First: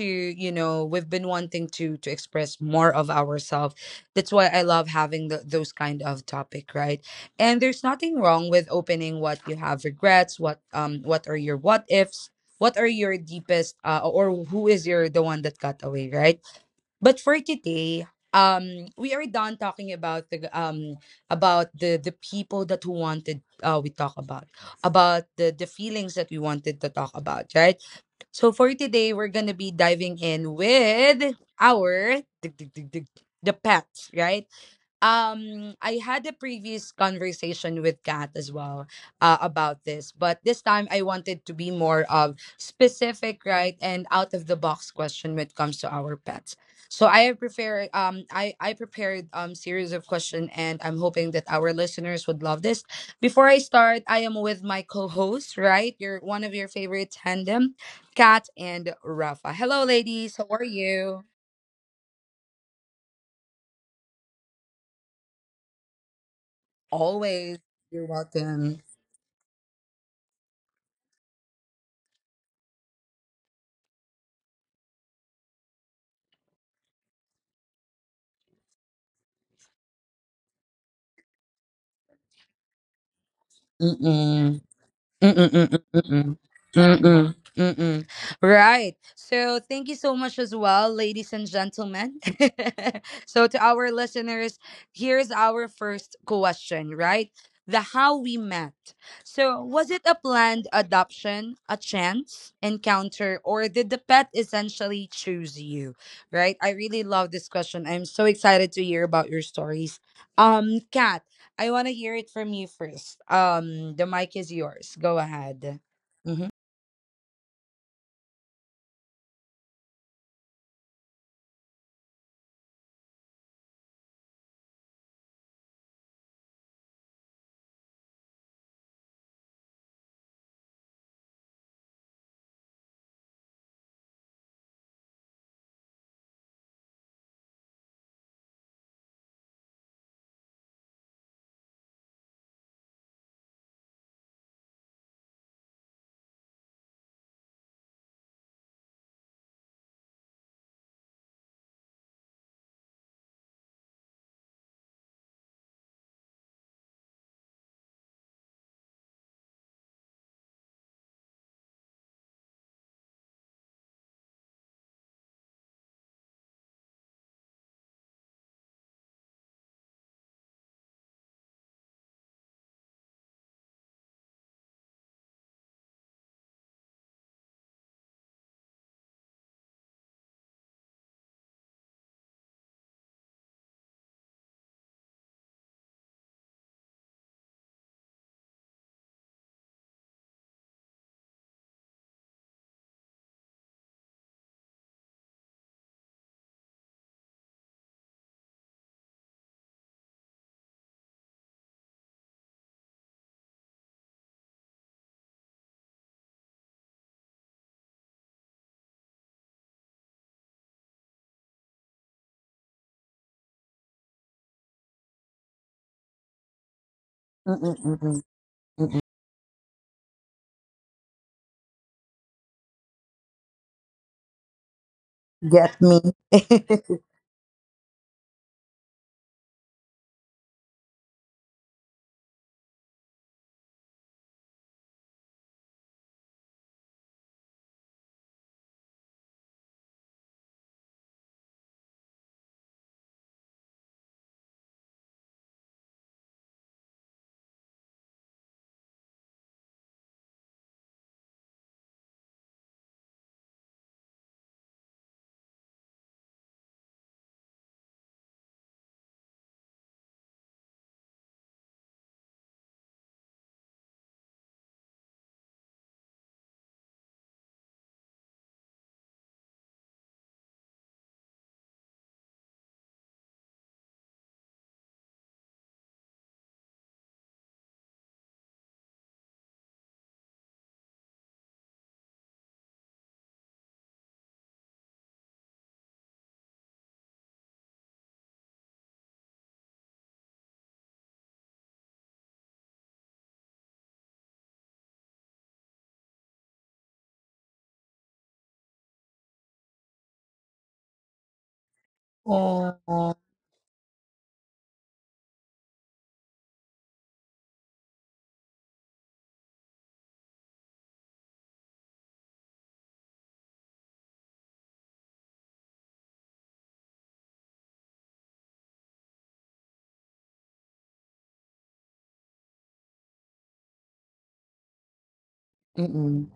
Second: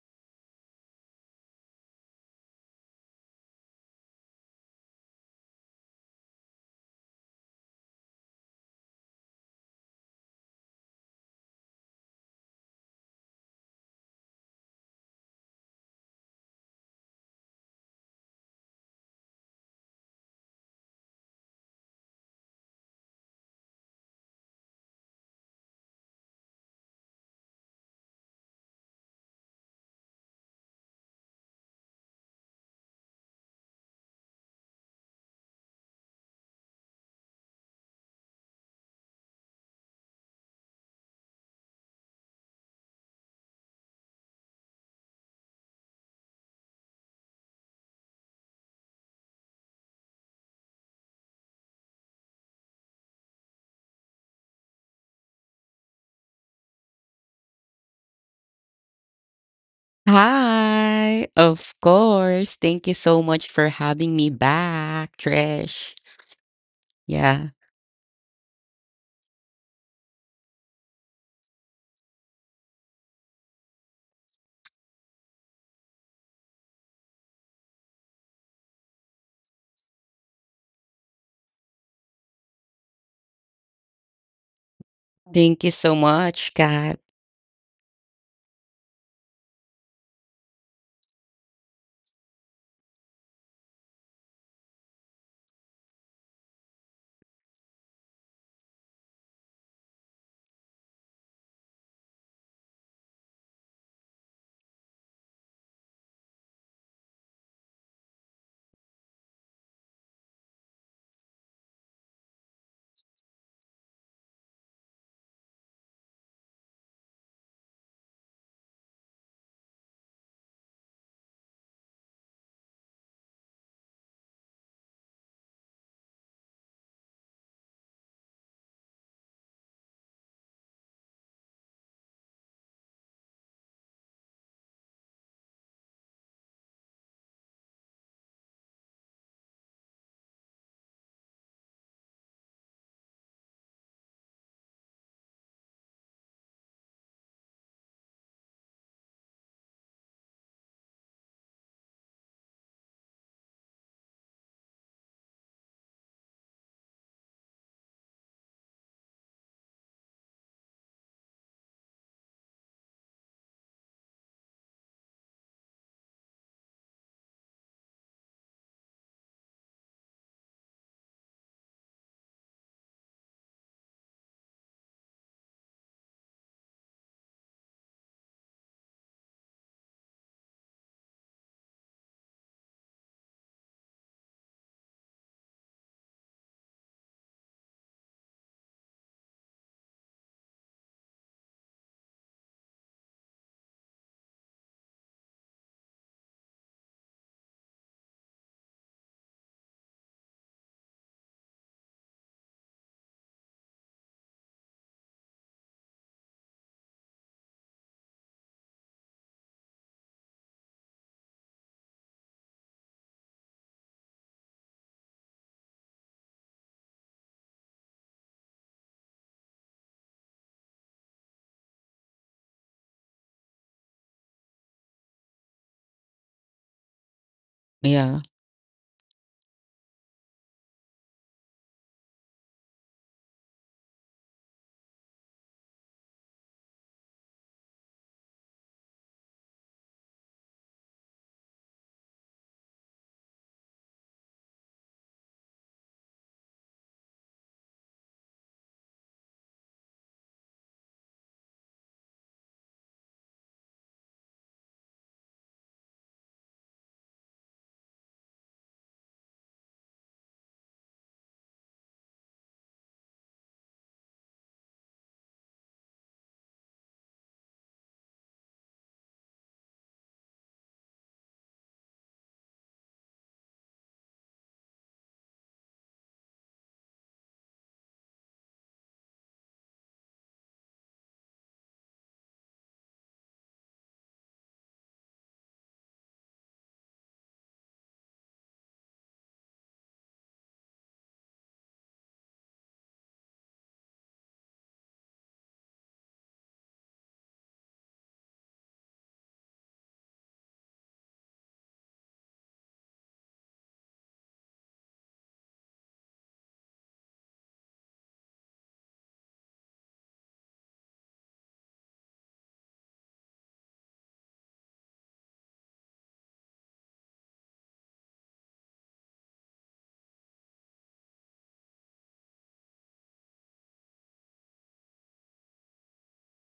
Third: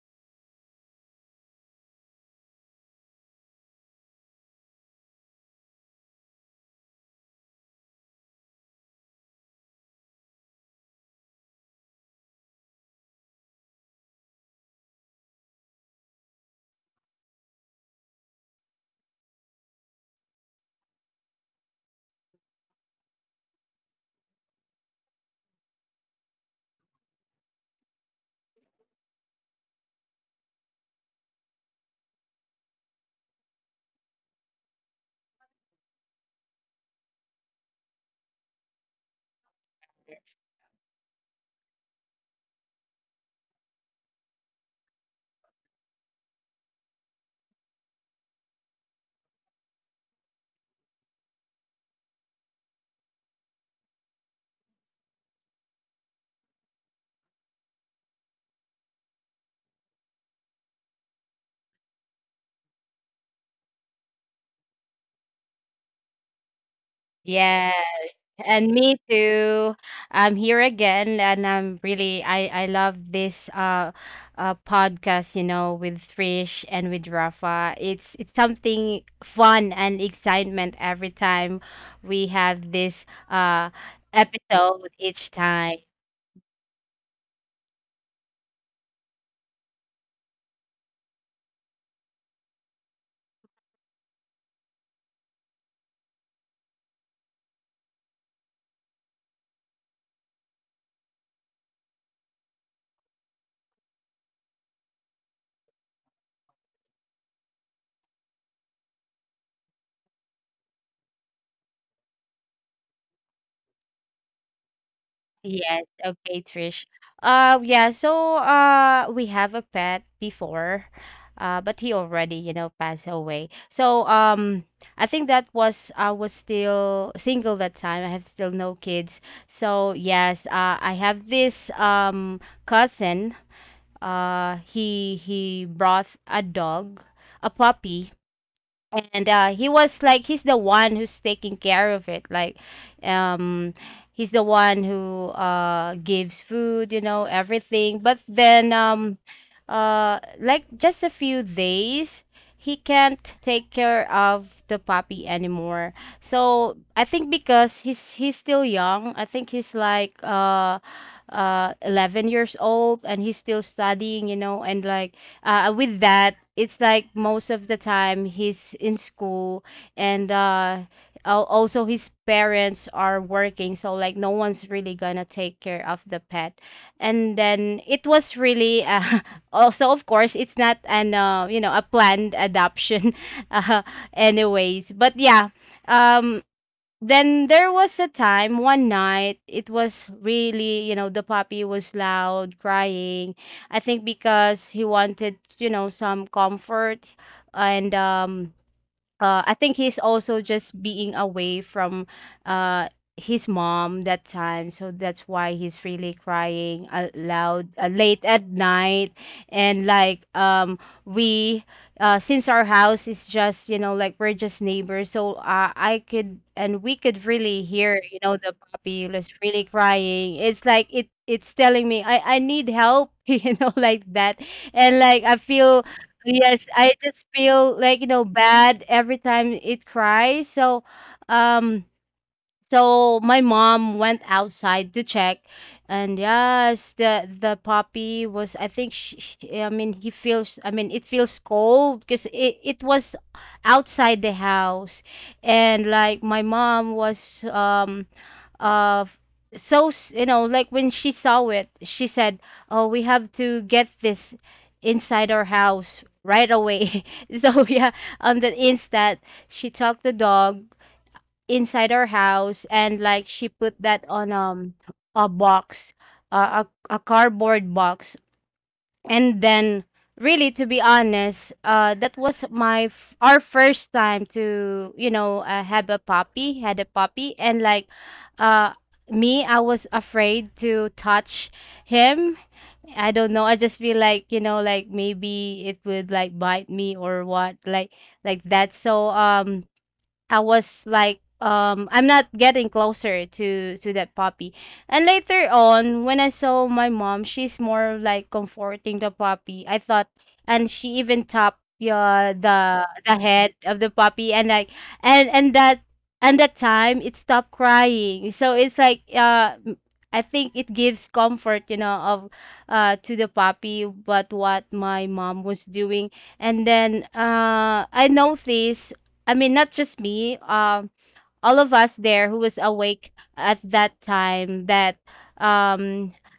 to, we've been wanting to express more of ourselves. That's why I love having the, those kind of topic, right? And there's nothing wrong with opening what you have regrets, what are your what ifs, what are your deepest or who is your the one that got away, right? But for today, we are done talking about the people that who wanted, we talk about about the feelings that we wanted to talk about, right? So for today we're gonna be diving in with our the pets, right? I had a previous conversation with Kat as well, about this, but this time I wanted to be more of specific, right, and out of the box question when it comes to our pets. So I have prepared I prepared series of question and I'm hoping that our listeners would love this. Before I start, I am with my co-host, right, your one of your favorite tandem, Kat and Rafa. Hello, ladies, how are you? Hi, of course. Thank you so much for having me back, Trish. Yeah. Always. Yeah, You're and welcome. me too. I'm here again, and I'm really I love this podcast, you know, with Trish and with Rafa. It's something fun and excitement every time we have this Mm-mm. episode each Mm-mm, Thank mm-mm, you time. so mm-mm. much, Kat. Mm-mm, mm. Right. So thank you so much as well, ladies and gentlemen. So to our listeners, here's our first question, right? The how we met. So was it a planned adoption, a chance encounter, or did the pet essentially choose you? Right? I really love this question. I'm so excited to hear about your stories. Kat, I want to hear it from you first. The mic is yours. Go Yes, ahead. okay, Mm-hmm. Trish. Yeah, so we have a pet before, but he already, you know, passed away. So I think that was I was still single that time. I have still no kids. So yes, I have this cousin. He brought a dog, a puppy, and he was like he's the one who's taking care of it, like um he's the one who gives food, you know, everything. But then like just a few days he can't take care of the puppy anymore. So I think because he's still young, I think he's like 11 years old and he's still studying, you know, and like with that, it's like most of the time he's in school, and also his parents are working, so like no one's really gonna take care of the pet. And then it was really also, of course, it's not an you know, a planned adoption, uh, anyways. But yeah, um, then there was a time one night it was really, you know, the puppy was loud crying. I think because he wanted, you know, some comfort, and I think he's also just being away from uh, his mom that time, so that's why he's really crying loud late at night, and like we since our house is just, you know, like we're just neighbors, so I could and we could really Mm-mm, hear, you mm-mm, know, the mm-mm. puppy was really crying. It's like it's telling me I need help you know, like that, and like I feel Get me. Yes, I just feel like, you Yeah. know, bad every time it cries. So, um, so my mom went outside to check, and yes, the puppy was. I think she- I mean, he feels. I mean, it feels cold because it was outside the house, and like my mom was of you know, like when she saw it she said, oh, we have to get this inside our house right away. So yeah, on the instant she took the dog inside our house, and like she put that on a box uh, a cardboard box, and then really to be honest that was our first time to, you know, have a puppy had a puppy, and like uh me, I was afraid to touch him. I don't know, I just feel like, you know, like maybe it would like bite me or what, like that. So I was like, I'm not getting closer to that puppy. And later on, when I saw my mom, she's more like comforting the puppy, I thought, and she even tapped, yeah, the Uh, head of the puppy, and like, and and that and that time it stopped crying. So it's like, m- I think it gives comfort, you know, of to the puppy. But what my mom was doing, and then I noticed, I mean, not just me, all of us there who was awake at that time that um mm-mm.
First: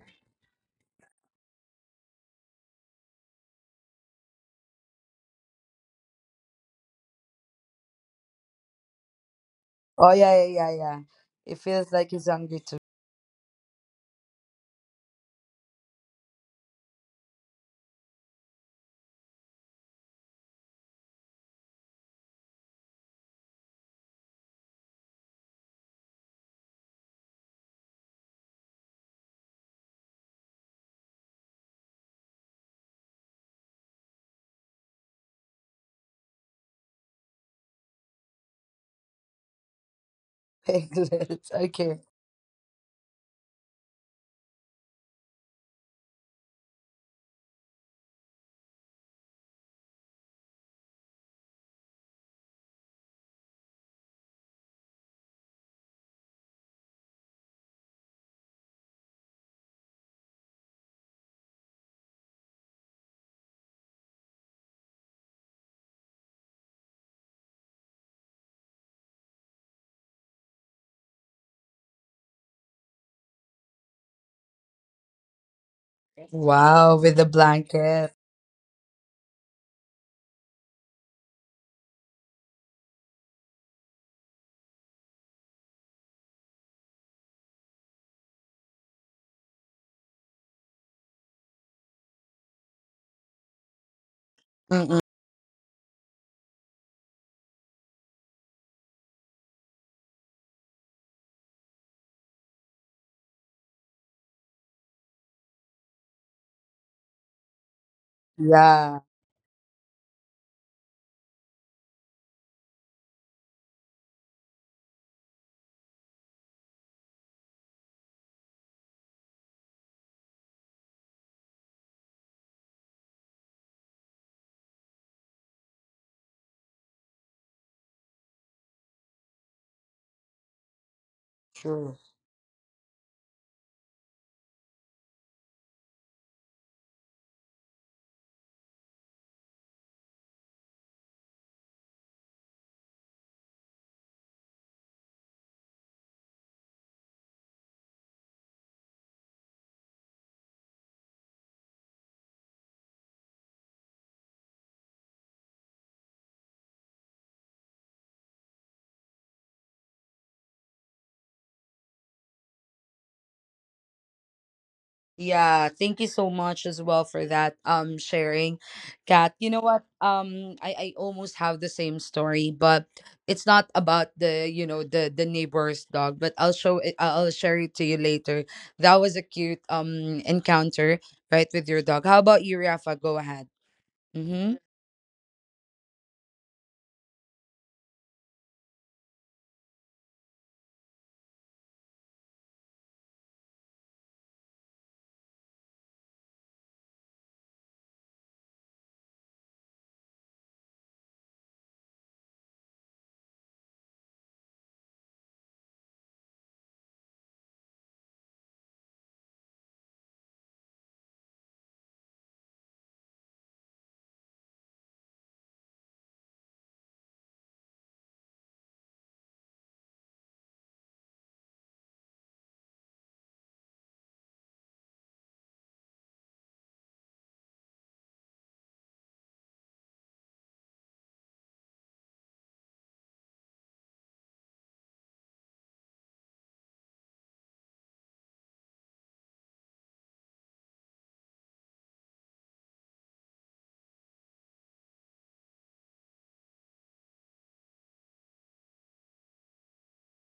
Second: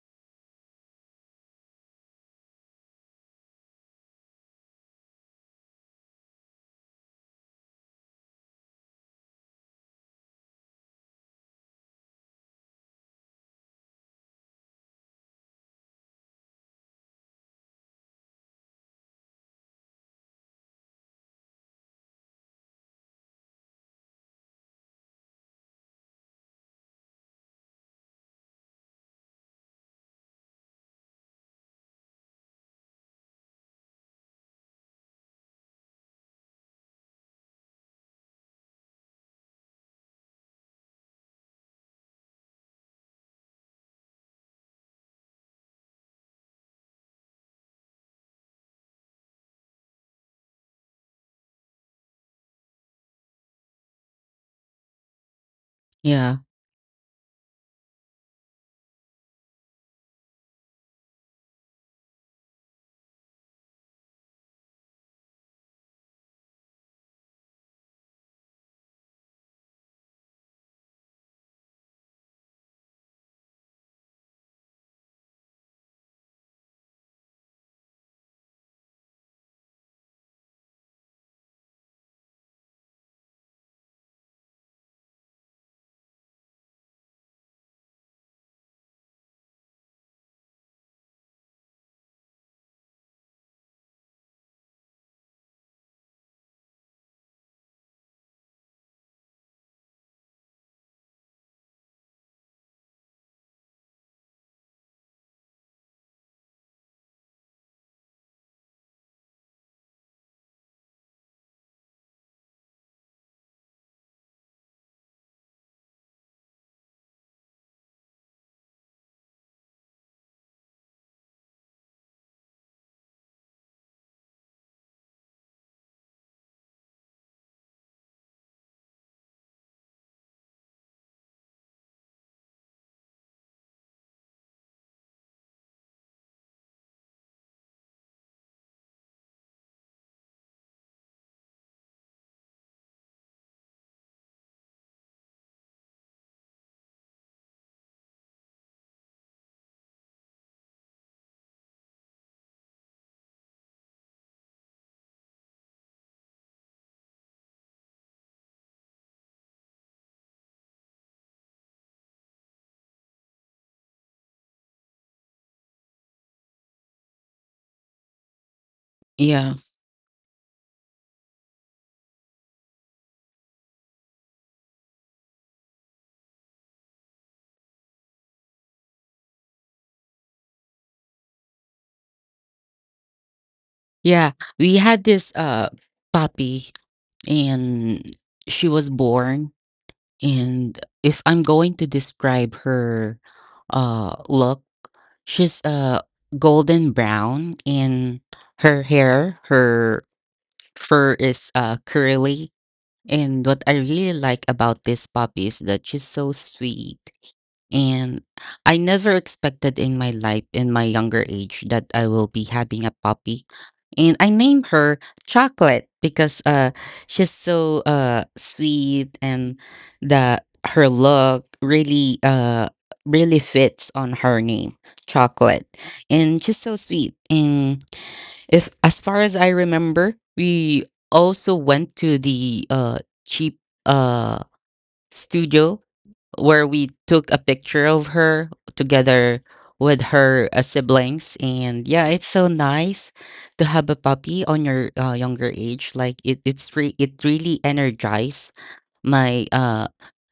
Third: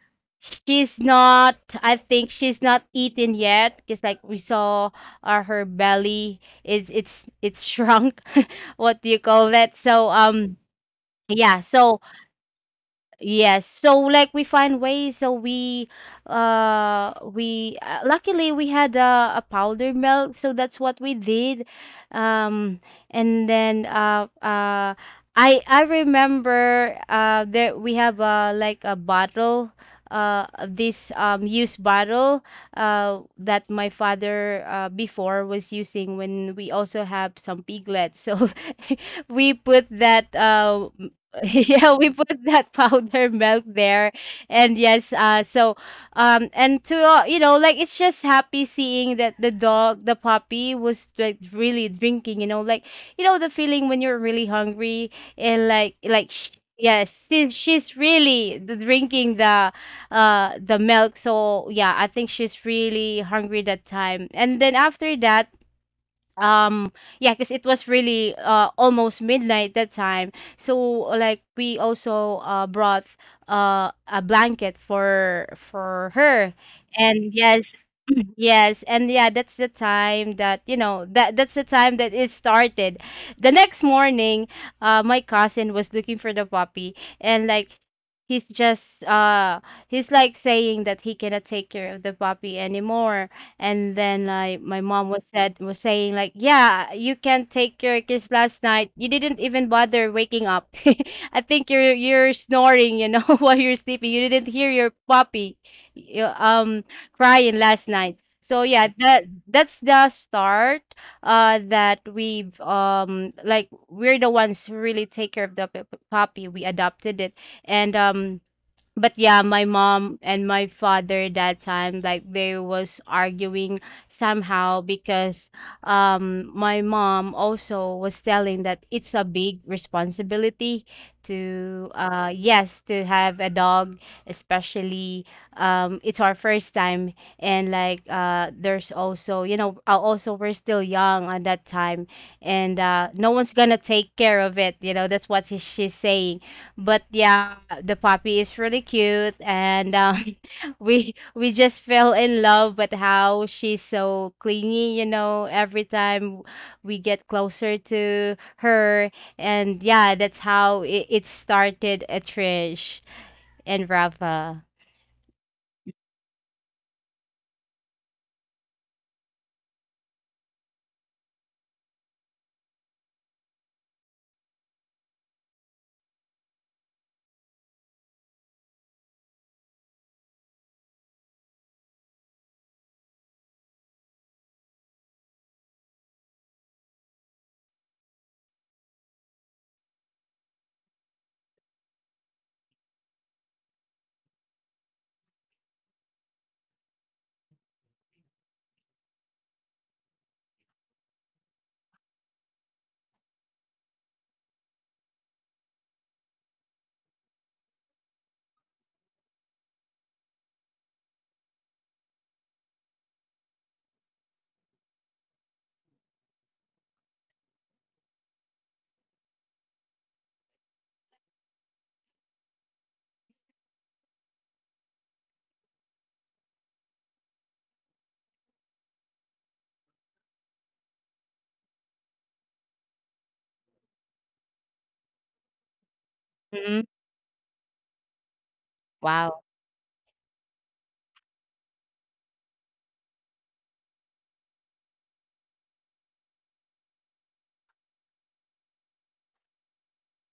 she's not, I think she's not eaten yet, because like we saw her belly is it's shrunk. What do you call that? So Oh yeah, yeah, yeah, yeah. It yeah feels so like he's hungry too. Yes. So like we find ways. So we luckily we had a powder milk, so that's what we did. Um, and then I remember that we have like a bottle, this used bottle that my father before was using when we also have some piglets, so we put that Piglet. yeah Okay. we put that powder milk there, and yes so and to you know, like it's just happy seeing that the puppy was like really drinking, you know, like you know the feeling when you're really hungry, and like Yeah. Yes she's really drinking the milk. So yeah, I think she's really hungry that time. And then after that, um, yeah, because it was really almost midnight that time, so like we also brought a blanket for her, Wow, with the and yes blanket. yes, and yeah that's the time that, you know, that's the time that it started. The next morning my cousin was looking for the puppy, and like he's just he's like saying that he cannot take care of the puppy anymore. And then like my Mm-mm. mom was saying like, yeah, you can't take your kiss, last night you didn't even bother waking up, I think you're snoring, you know, while you're sleeping you didn't hear your puppy y- um crying last night. So yeah, Yeah, that's the start that we've like we're the ones who really take care of the puppy, we adopted it. And but yeah, my mom and my father that time, like they was arguing somehow because my mom also was telling that it's a big responsibility to true. Yes, to have a dog, especially it's our first time, and like there's also, you know, also we're still young at that time, and no one's gonna take care of it, you know, that's what she's saying. But yeah, the puppy is really cute, and we just fell in love with how she's so clingy, you know. Every time we get closer to her, and yeah, that's how it started. At Trish and Rafa. Yeah, thank you so much as well for that sharing. Kat, you know Yeah. what? I almost have the same story, but it's not about the, the neighbor's dog, but I'll show it, I'll share it to you later. That was a cute encounter, right, with your dog. How about you, Rafa? Go ahead. Yeah. Mhm. We had this puppy, and she was born. And if I'm going to describe her look, she's golden brown in her hair, her fur is curly. And what I really like about this puppy is that she's so sweet. And I never expected in my life, in my younger age, that I will be having a puppy. And I named her Chocolate because she's so sweet, and the her look really really fits on her name, Chocolate. And she's so sweet. And if as far as I remember, we also went to the cheap uh studio where Hmm. we took a picture of her together Wow. with her siblings. And yeah, it's so nice to have a puppy on your younger age, like it really energized my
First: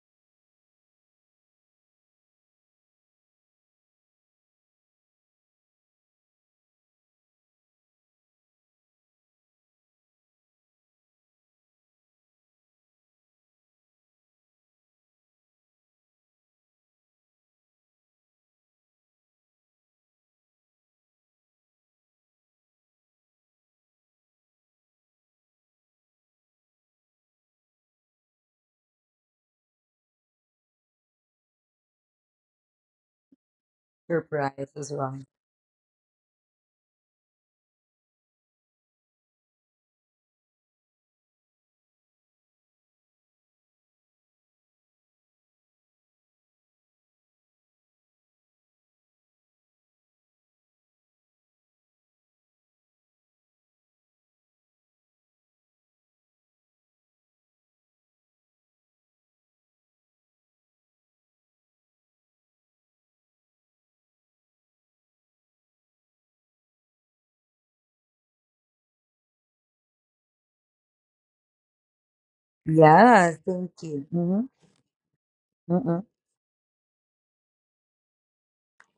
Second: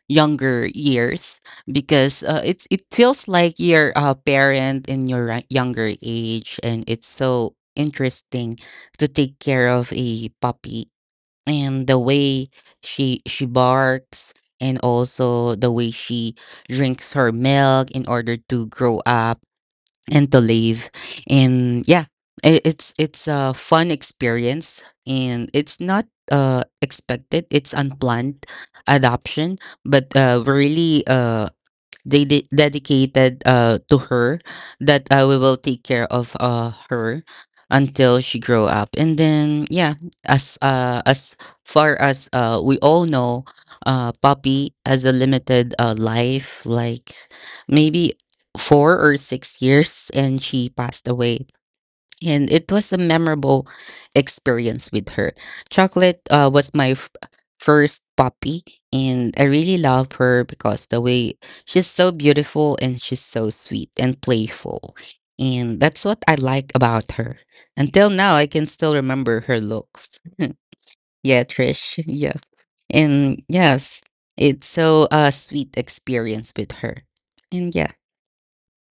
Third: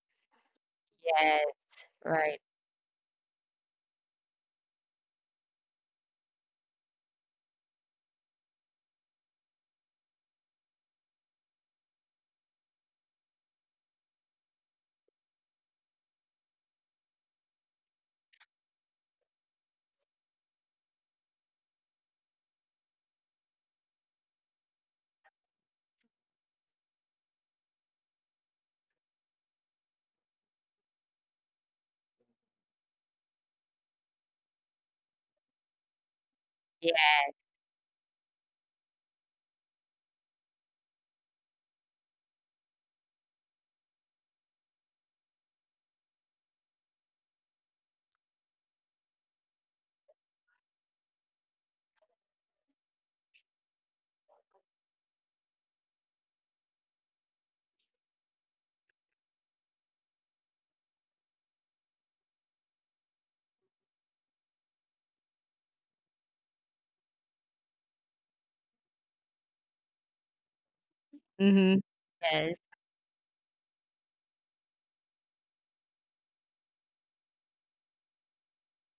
younger years, Yes. because Right. it feels like you're a parent in your younger age, and it's so interesting to take care of a puppy. And the way she barks, and also the way she drinks her milk in order to grow up and to live. And yeah, it's a fun experience, and it's not expected. It's unplanned adoption, but really they dedicated, to her, Surprise as that well. We will take care of Yeah. her until she grow up. And then, yeah, as far as we all know, puppy has a limited life, like maybe 4 or 6 years, and she passed away. And it was a memorable experience with her. Chocolate was my first puppy, and I really love her because the way she's so beautiful, and she's so sweet and playful. And that's what I like about her. Until now, I can still remember her looks. Yeah, Mm-hmm. Trish. Yeah. Yes. Yeah, And thank yes, you. Mhm. it's so a sweet Mm-mm. experience with her. And yeah,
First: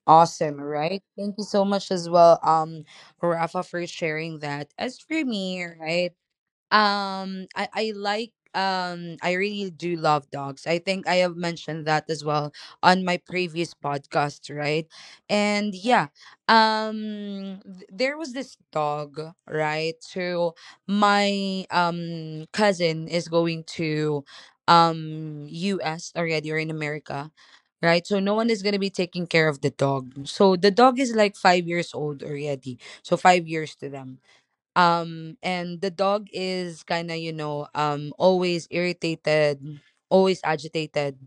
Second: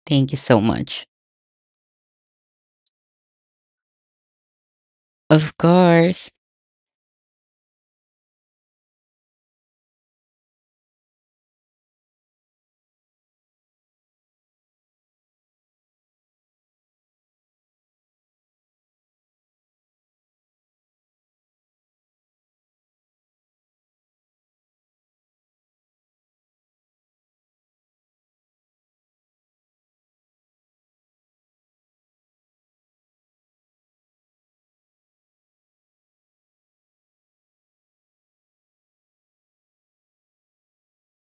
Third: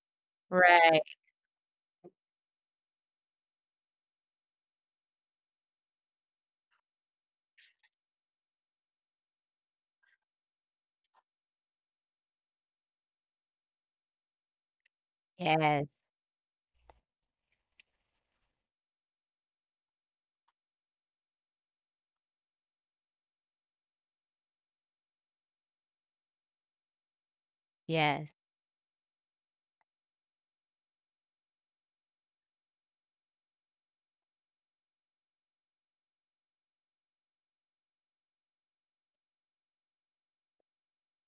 thank you so Awesome, right? Right. much. Thank you so much as well, Rafa, for sharing that. As for Of me, right? course. I like I really do love dogs. I think I have mentioned that as well on my previous podcast, right? And Yes. yeah, there was this dog, right? So my cousin is going to US already or in America. Right, so Yes. no one is gonna be taking care of the dog. So the dog is like 5 years old already. So 5 years to them, and the dog is kind of, you know, always irritated, always agitated,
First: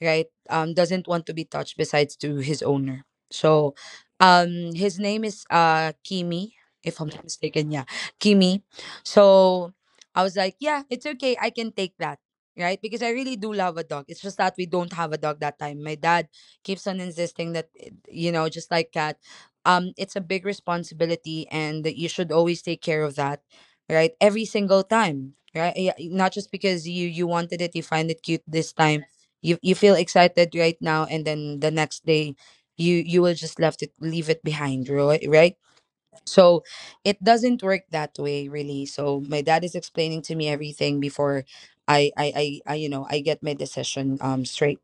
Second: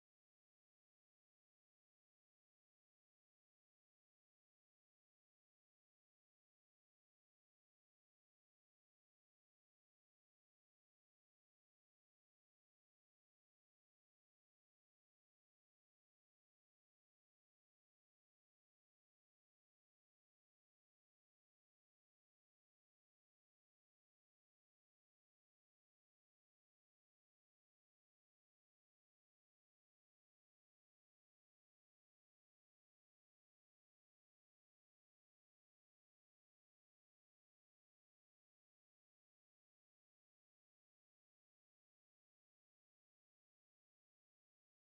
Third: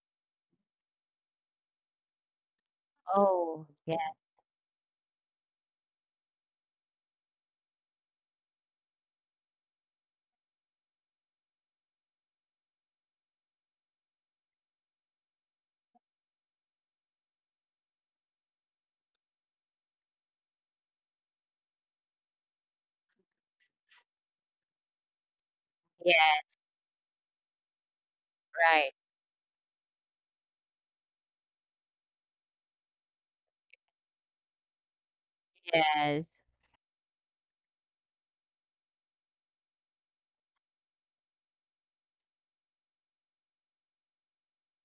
right? Doesn't want to be touched besides to his owner. Oh. So, Yeah. His name is Kimi, if I'm not mistaken. Yeah, Kimi. So I was like, yeah, it's okay, I can take that, right? Because I really do love a dog. It's just that we don't have a dog that time. My dad keeps on insisting that, eh, you know, just like cat it's a big responsibility and you should always take care of that, right, every single time, right? Yeah, Yeah. not just because you wanted it, you find it cute this Right. time, you feel excited right now, and then the next day you you will just left it, leave it behind, right, right? Yes. So it doesn't work that way really. So my dad is explaining to me everything before I you know, I get my decision straight.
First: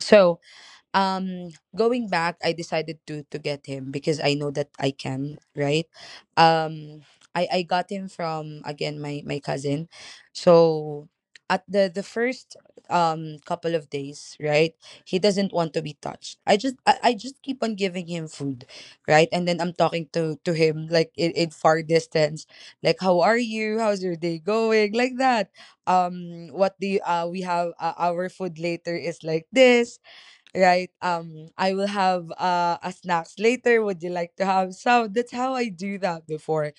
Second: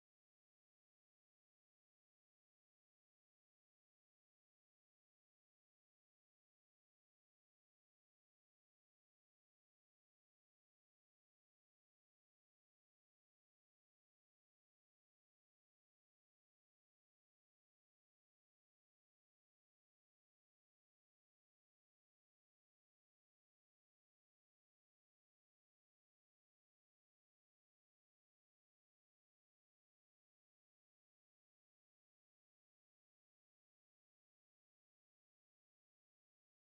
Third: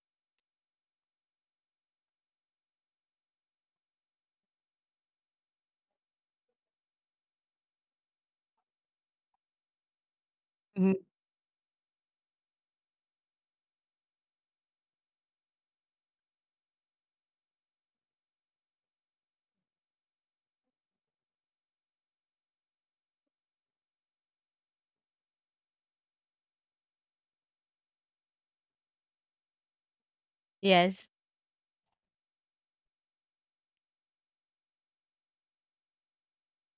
So, um going back, I decided to get him because I know that I can, right? Um i i got him from, again, my cousin. Hmm. So at the first couple of days, right, he doesn't want to be touched. I just I just keep on giving him food, right, and then I'm talking to him like in far distance, like, how are you, how's your day going, like that. Um, what do you, we have, our food later is like this, right? Yes. I will have a snacks later. Would you like to have some? That's how I do that before.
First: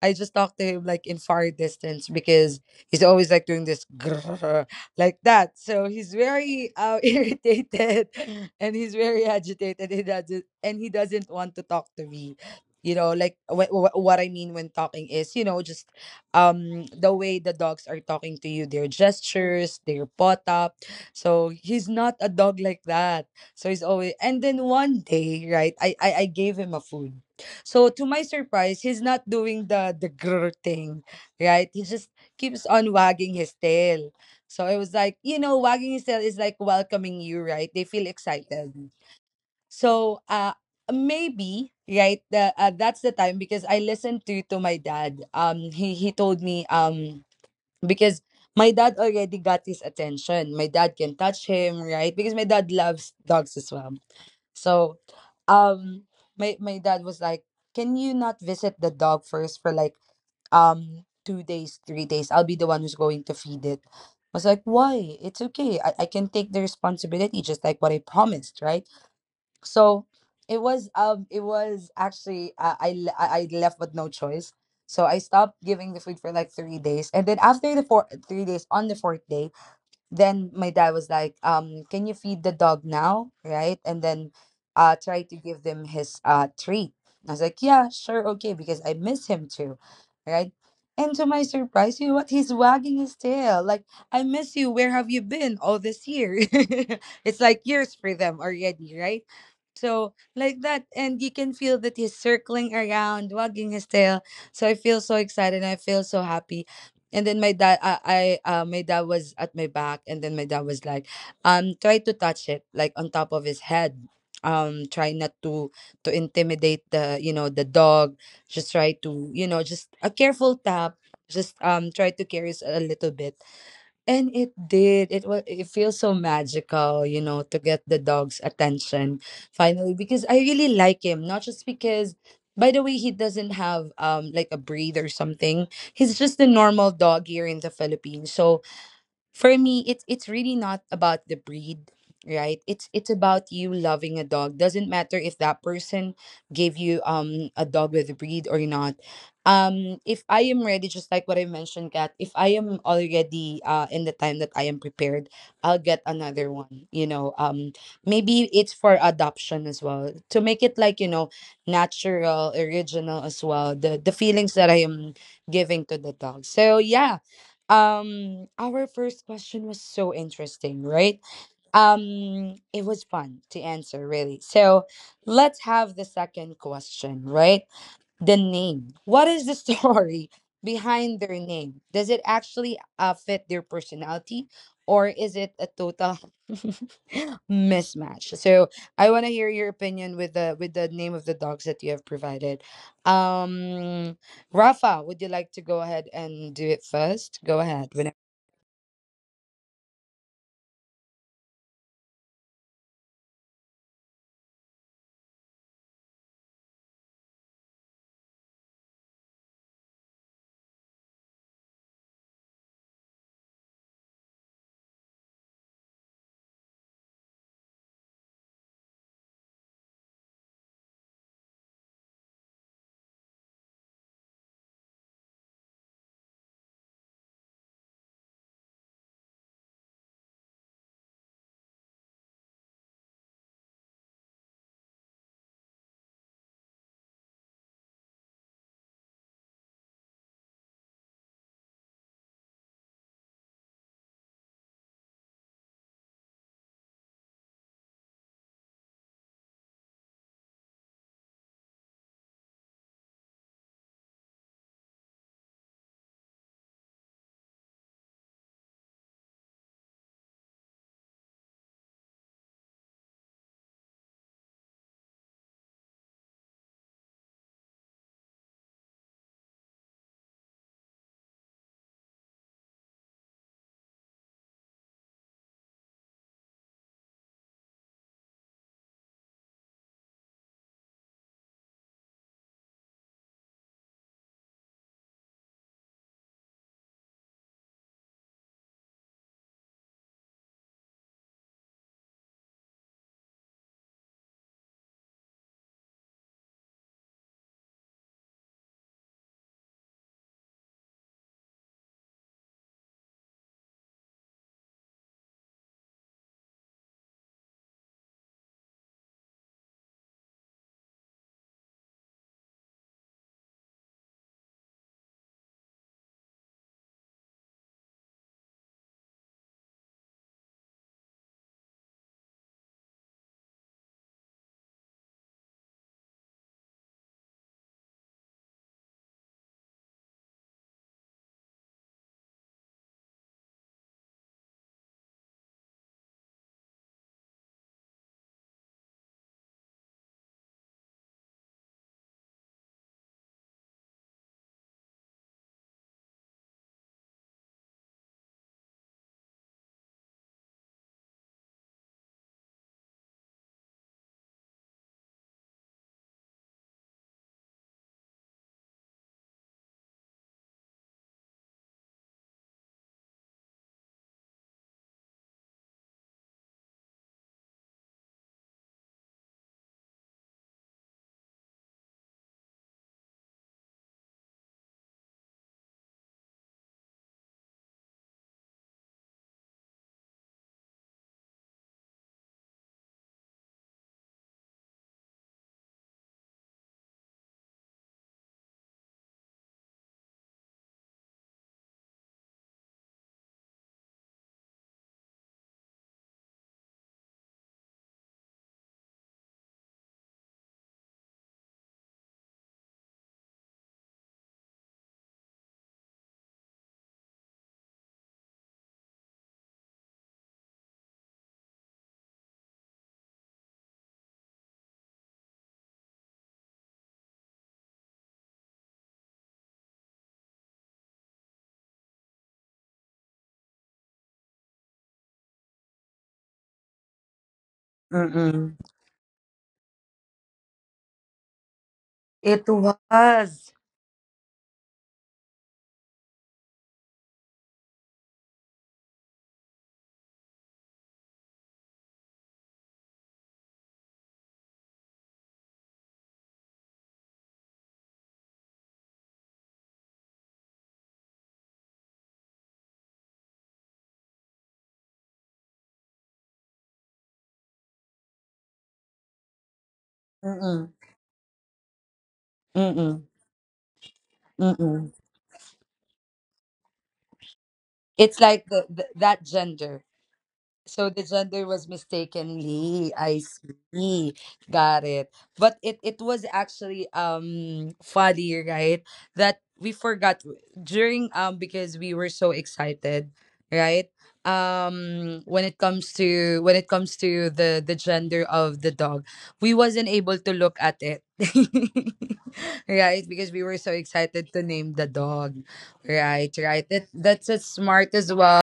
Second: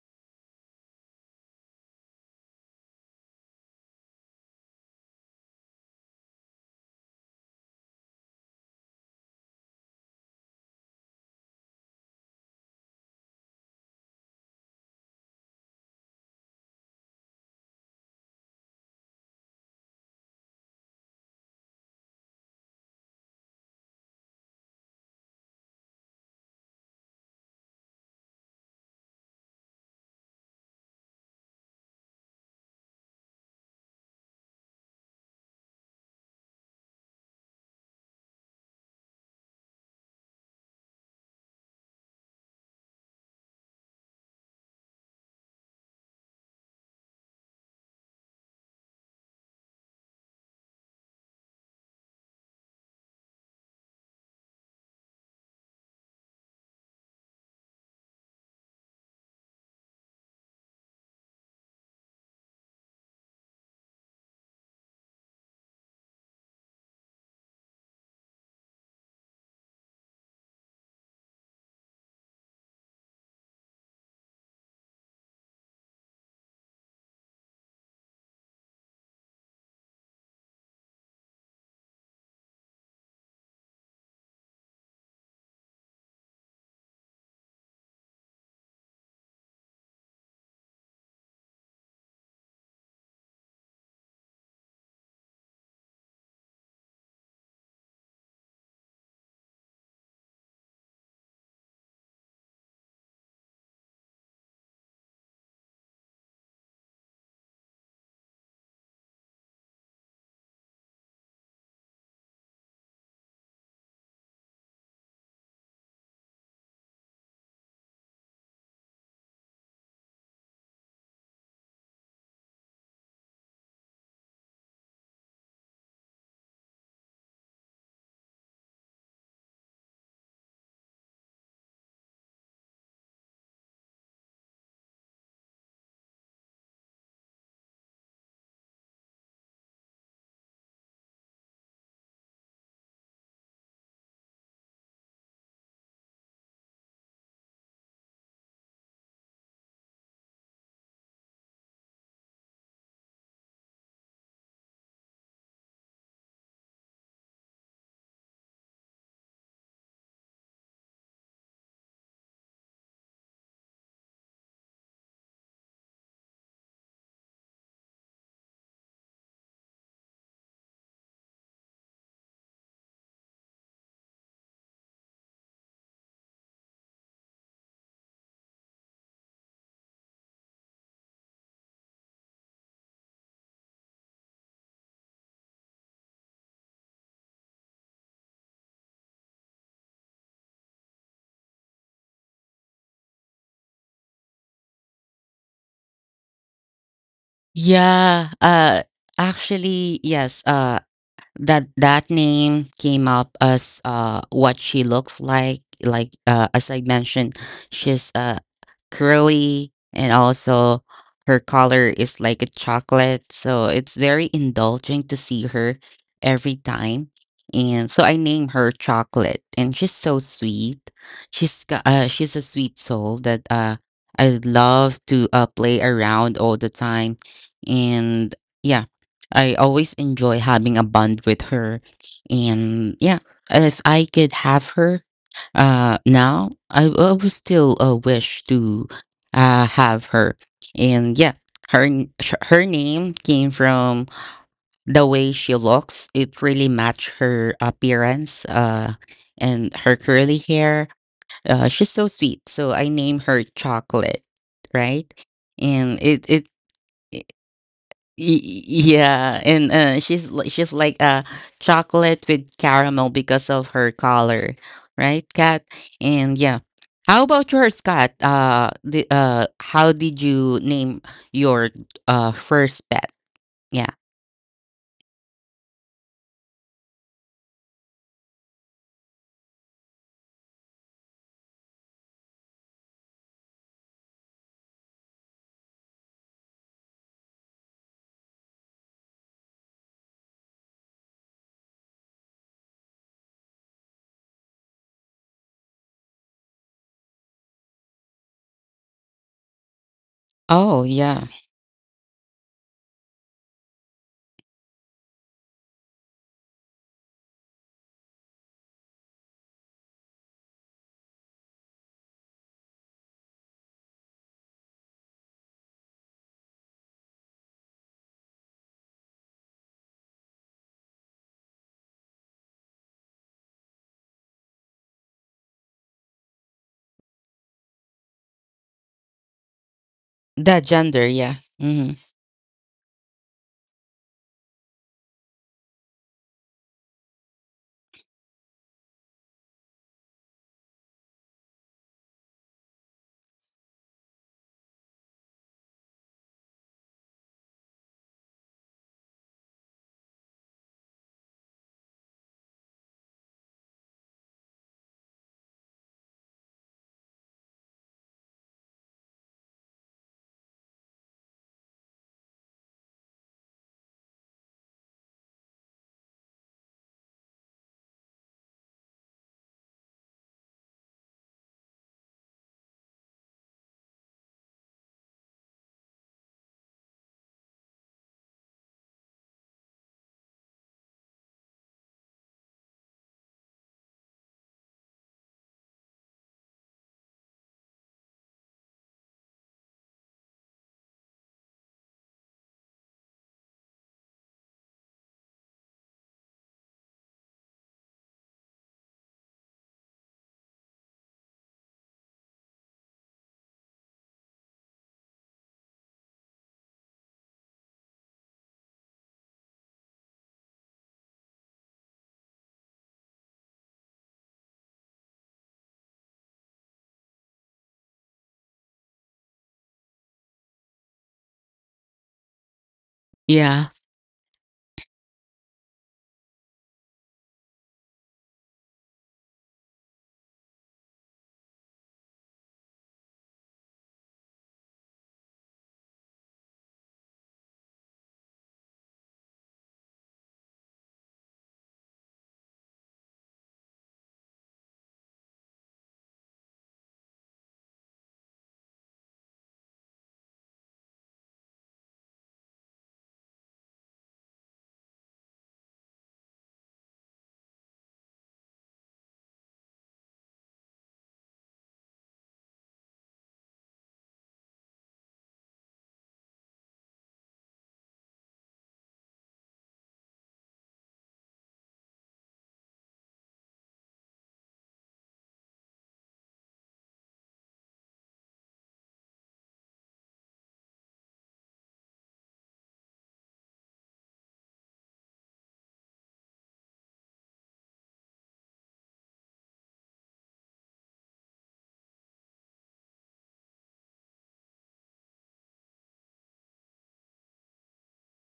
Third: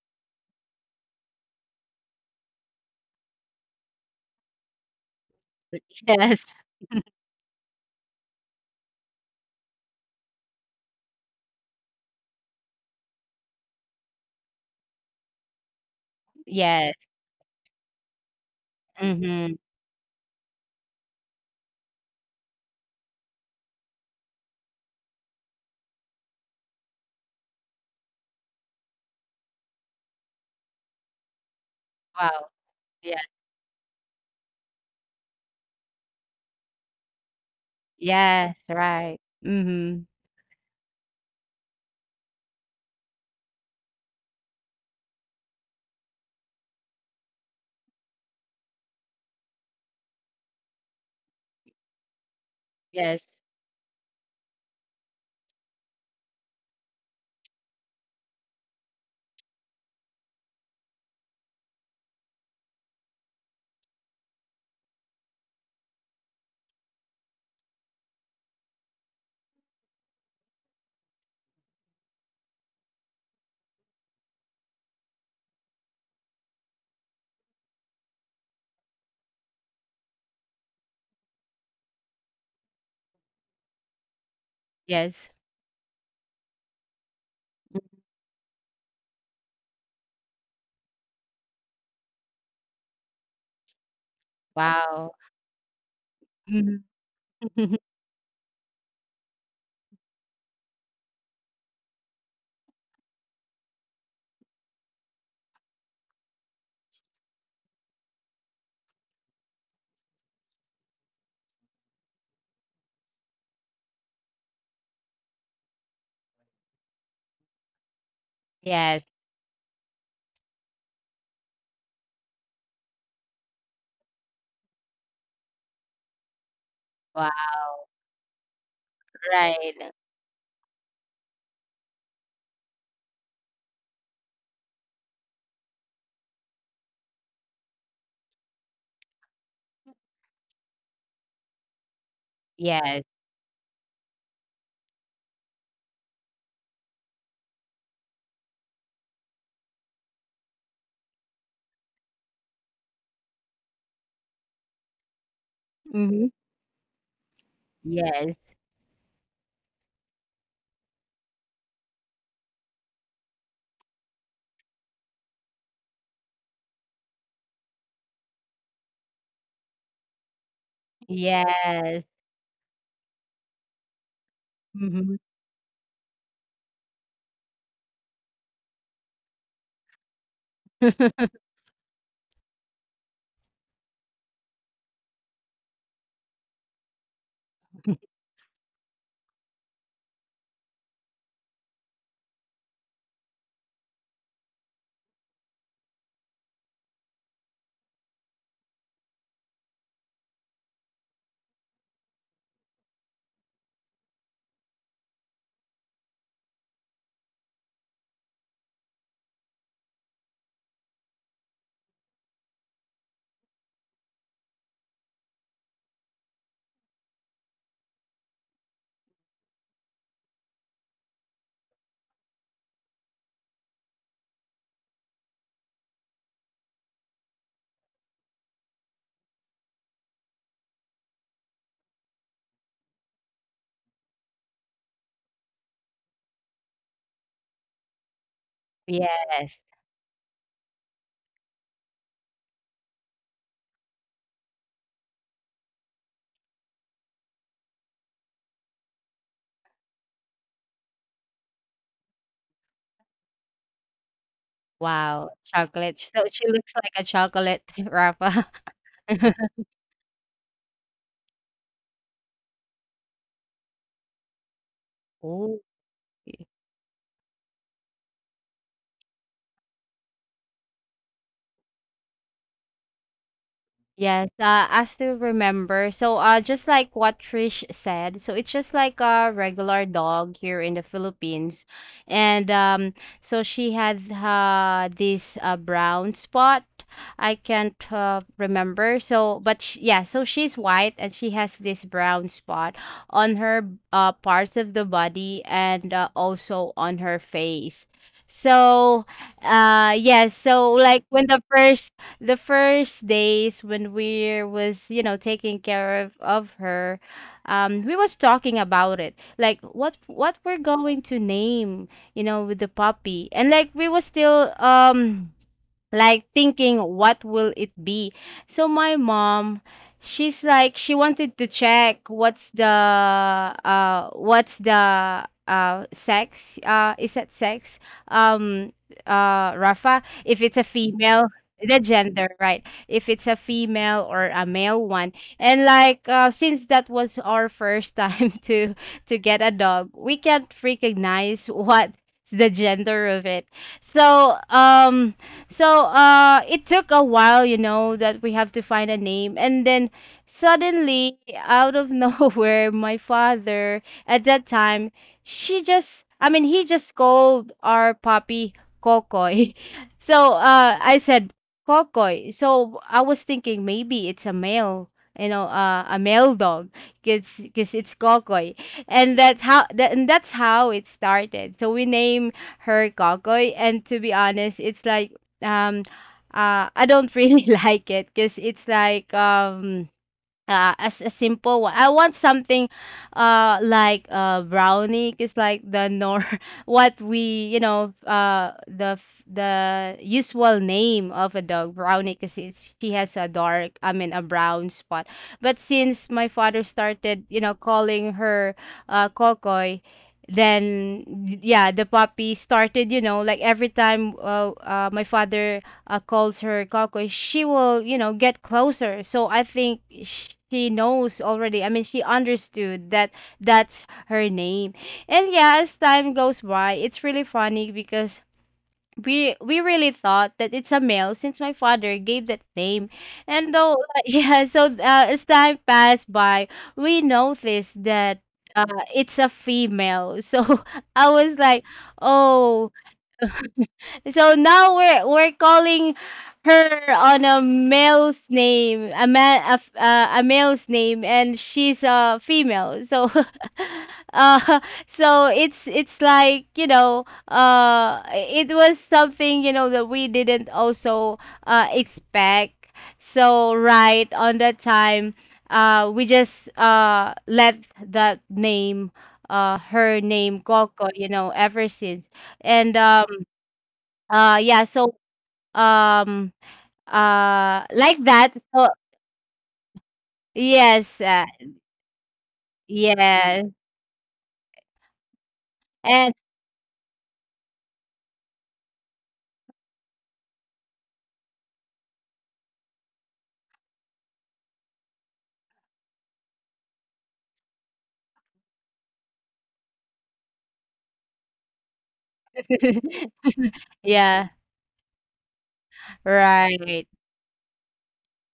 I just talk to him like in far distance because he's always like doing this, grrr, like that. So he's Yes. very, irritated, and he's very agitated. He doesn't, and he doesn't want to talk to me. You know, like, what I mean when talking is, you know, just Yes. the way the dogs are talking to you, their Mhm. gestures, their pot up. So he's not a dog like that. So he's always, and then one day, right? I gave him a food. So to my surprise, he's not doing the grr thing, right? He just Wow. keeps on Yeah. wagging his tail. So it was like, you know, wagging his tail is like welcoming you, right? They feel Yes, excited. right. Mhm. So, maybe, right, the, that's the time because I listened to my dad. Um, he told me, because my dad already got his attention. My dad can touch him, right? Because my dad loves Yes. dogs as well. So, um, my my dad was like, "Can you not visit the dog first for like 2 days, 3 days? I'll be the one who's going to feed it." I was like, "Why? It's okay. I can take the responsibility, just like what I promised, right?" So it was, it was actually, I left with no choice. So I stopped giving the food for like 3 days, and then after the four three days, on the fourth day, then my dad was like, um, can you feed the dog now, right, and then try Yes. to give them his treat. I was like, Mm. yeah, sure, okay, because I miss him too, right. And to my surprise, you know what, he's wagging his tail like, I miss you, where have Wow. you been all this year? Mhm. It's like years for them already, right? So like that. And you can feel that he's circling around, wagging his tail. So I feel so excited, I feel so happy. And then my dad, I my dad was at my back, and then my dad was like, try to touch it like on top of his head. Um, try not to to intimidate the, you know, the dog. Just try Yes. to, you know, just a careful tap, just, try to carry us a little bit. And it did. It was, it feels so magical, you know, to get Wow. the dog's attention finally, Right. because I really like him, not just because, by the way, he doesn't have, like a breed or something. He's just a normal dog here in the Philippines. So for me it's really not about the breed, right, it's Yes. it's about you loving a dog. Doesn't matter if that person gave you a dog with a breed or not. Um, if I am ready, just like what I mentioned, Kat, if I am already, in the time that I am prepared, I'll get Mhm. another one, you know. Um, Yes. maybe it's for adoption as well to make it like, you know, natural, original as well, the feelings that I am giving to the dog. So yeah, our first question was so interesting, right? Yes. It was fun to answer, really. So Mhm. let's have the second question, right? The name. What is the story behind their name? Does it actually, fit their personality, or is it a total mismatch? So I want to hear your opinion with the name of the dogs that you have provided. Um, Rafa, would you like to go ahead and do it first? Go ahead. When? Yeah, actually, yes, that name came up as what she looks like, as I mentioned, she's curly, and also her color is like a chocolate, so it's very indulging to see her every time. And so I name her Chocolate, and she's so sweet. She's a sweet soul that I love to play around all the time. And yeah, I always enjoy having a bond with her. And yeah, if I could have her now, I would still wish to Yes. Have her. And yeah, her name came from the way she looks. It really matched her appearance, and her curly hair. She's so sweet. So I named her Chocolate, right? Wow. Chocolate. And So it she looks like a chocolate wrapper. Y- Yeah, and she's like chocolate with caramel because of her color, right, Oh. Kat? And yeah, how about yours, Kat? The How did you name your first pet? Yeah. Yes, I still remember. So, just like what Trish said, so it's just like a regular dog here in the Philippines, and so she had this brown spot. I can't remember. So, but sh yeah, so she's white and she has this brown spot on her parts of the body and also on her face. So, yes. So Oh like yeah, when the first days when we was, you know, taking care of her, we was talking about it like what we're going to name, you know, with the puppy, and like we was still like thinking what will it be. So my mom, she's like she wanted to check what's the sex, is that sex um Rafa, if it's a that gender. female Yeah. the Hmm. gender, right? If it's a female or a male one, and like since that was our first time to get a dog, we can't recognize what the gender of it. So so it took a while, you know, that we have to find a name. And then suddenly, out of nowhere, my father at that time, she just, I mean, he just called our puppy Kokoy. So I said, Kokoy. So I was thinking maybe it's a male, you know, a male dog, because it's Kokoy. And and that's how it started. So we name her Kokoy. And to be honest, it's like um, I don't really like it because it's like as a simple one. I want something like brownie, because like the nor what we, you know, the usual name of a dog, brownie, because it's she has a dark, I mean a brown spot. But since my father started, you know, calling her Kokoy, then yeah the puppy started, you know, like every time my father calls her Coco, she will, you know, get closer. So I think she knows already. I mean, she understood that that's her name. And yeah, as time goes by, it's really funny because we really thought that it's a male since my father gave that name. And Yeah. though yeah, so as time passed by, we noticed that Mm. uh, it's a female. So I was like, It "Oh, was. so now we're calling her on a male's name, a man, a male's name, and she's a female. So, uh, so it's it's like it was something that we didn't also expect. So right on that time, we just let that name, her name Mm-mm. Coco, ever since, and Mm-mm. uh uh, yeah, Mm-mm. so, um, like It's that, like so the, that gender. So the yes, gender was mistakenly. I yes, see. Got it. But it and was actually, funny, right? That we forgot during, because we were so excited, right? Um, when it comes to, when it comes to the gender of the dog, we wasn't able to look at it. Right? Because we were so excited yeah, to name the dog. Right, right. That right, that's as smart as well.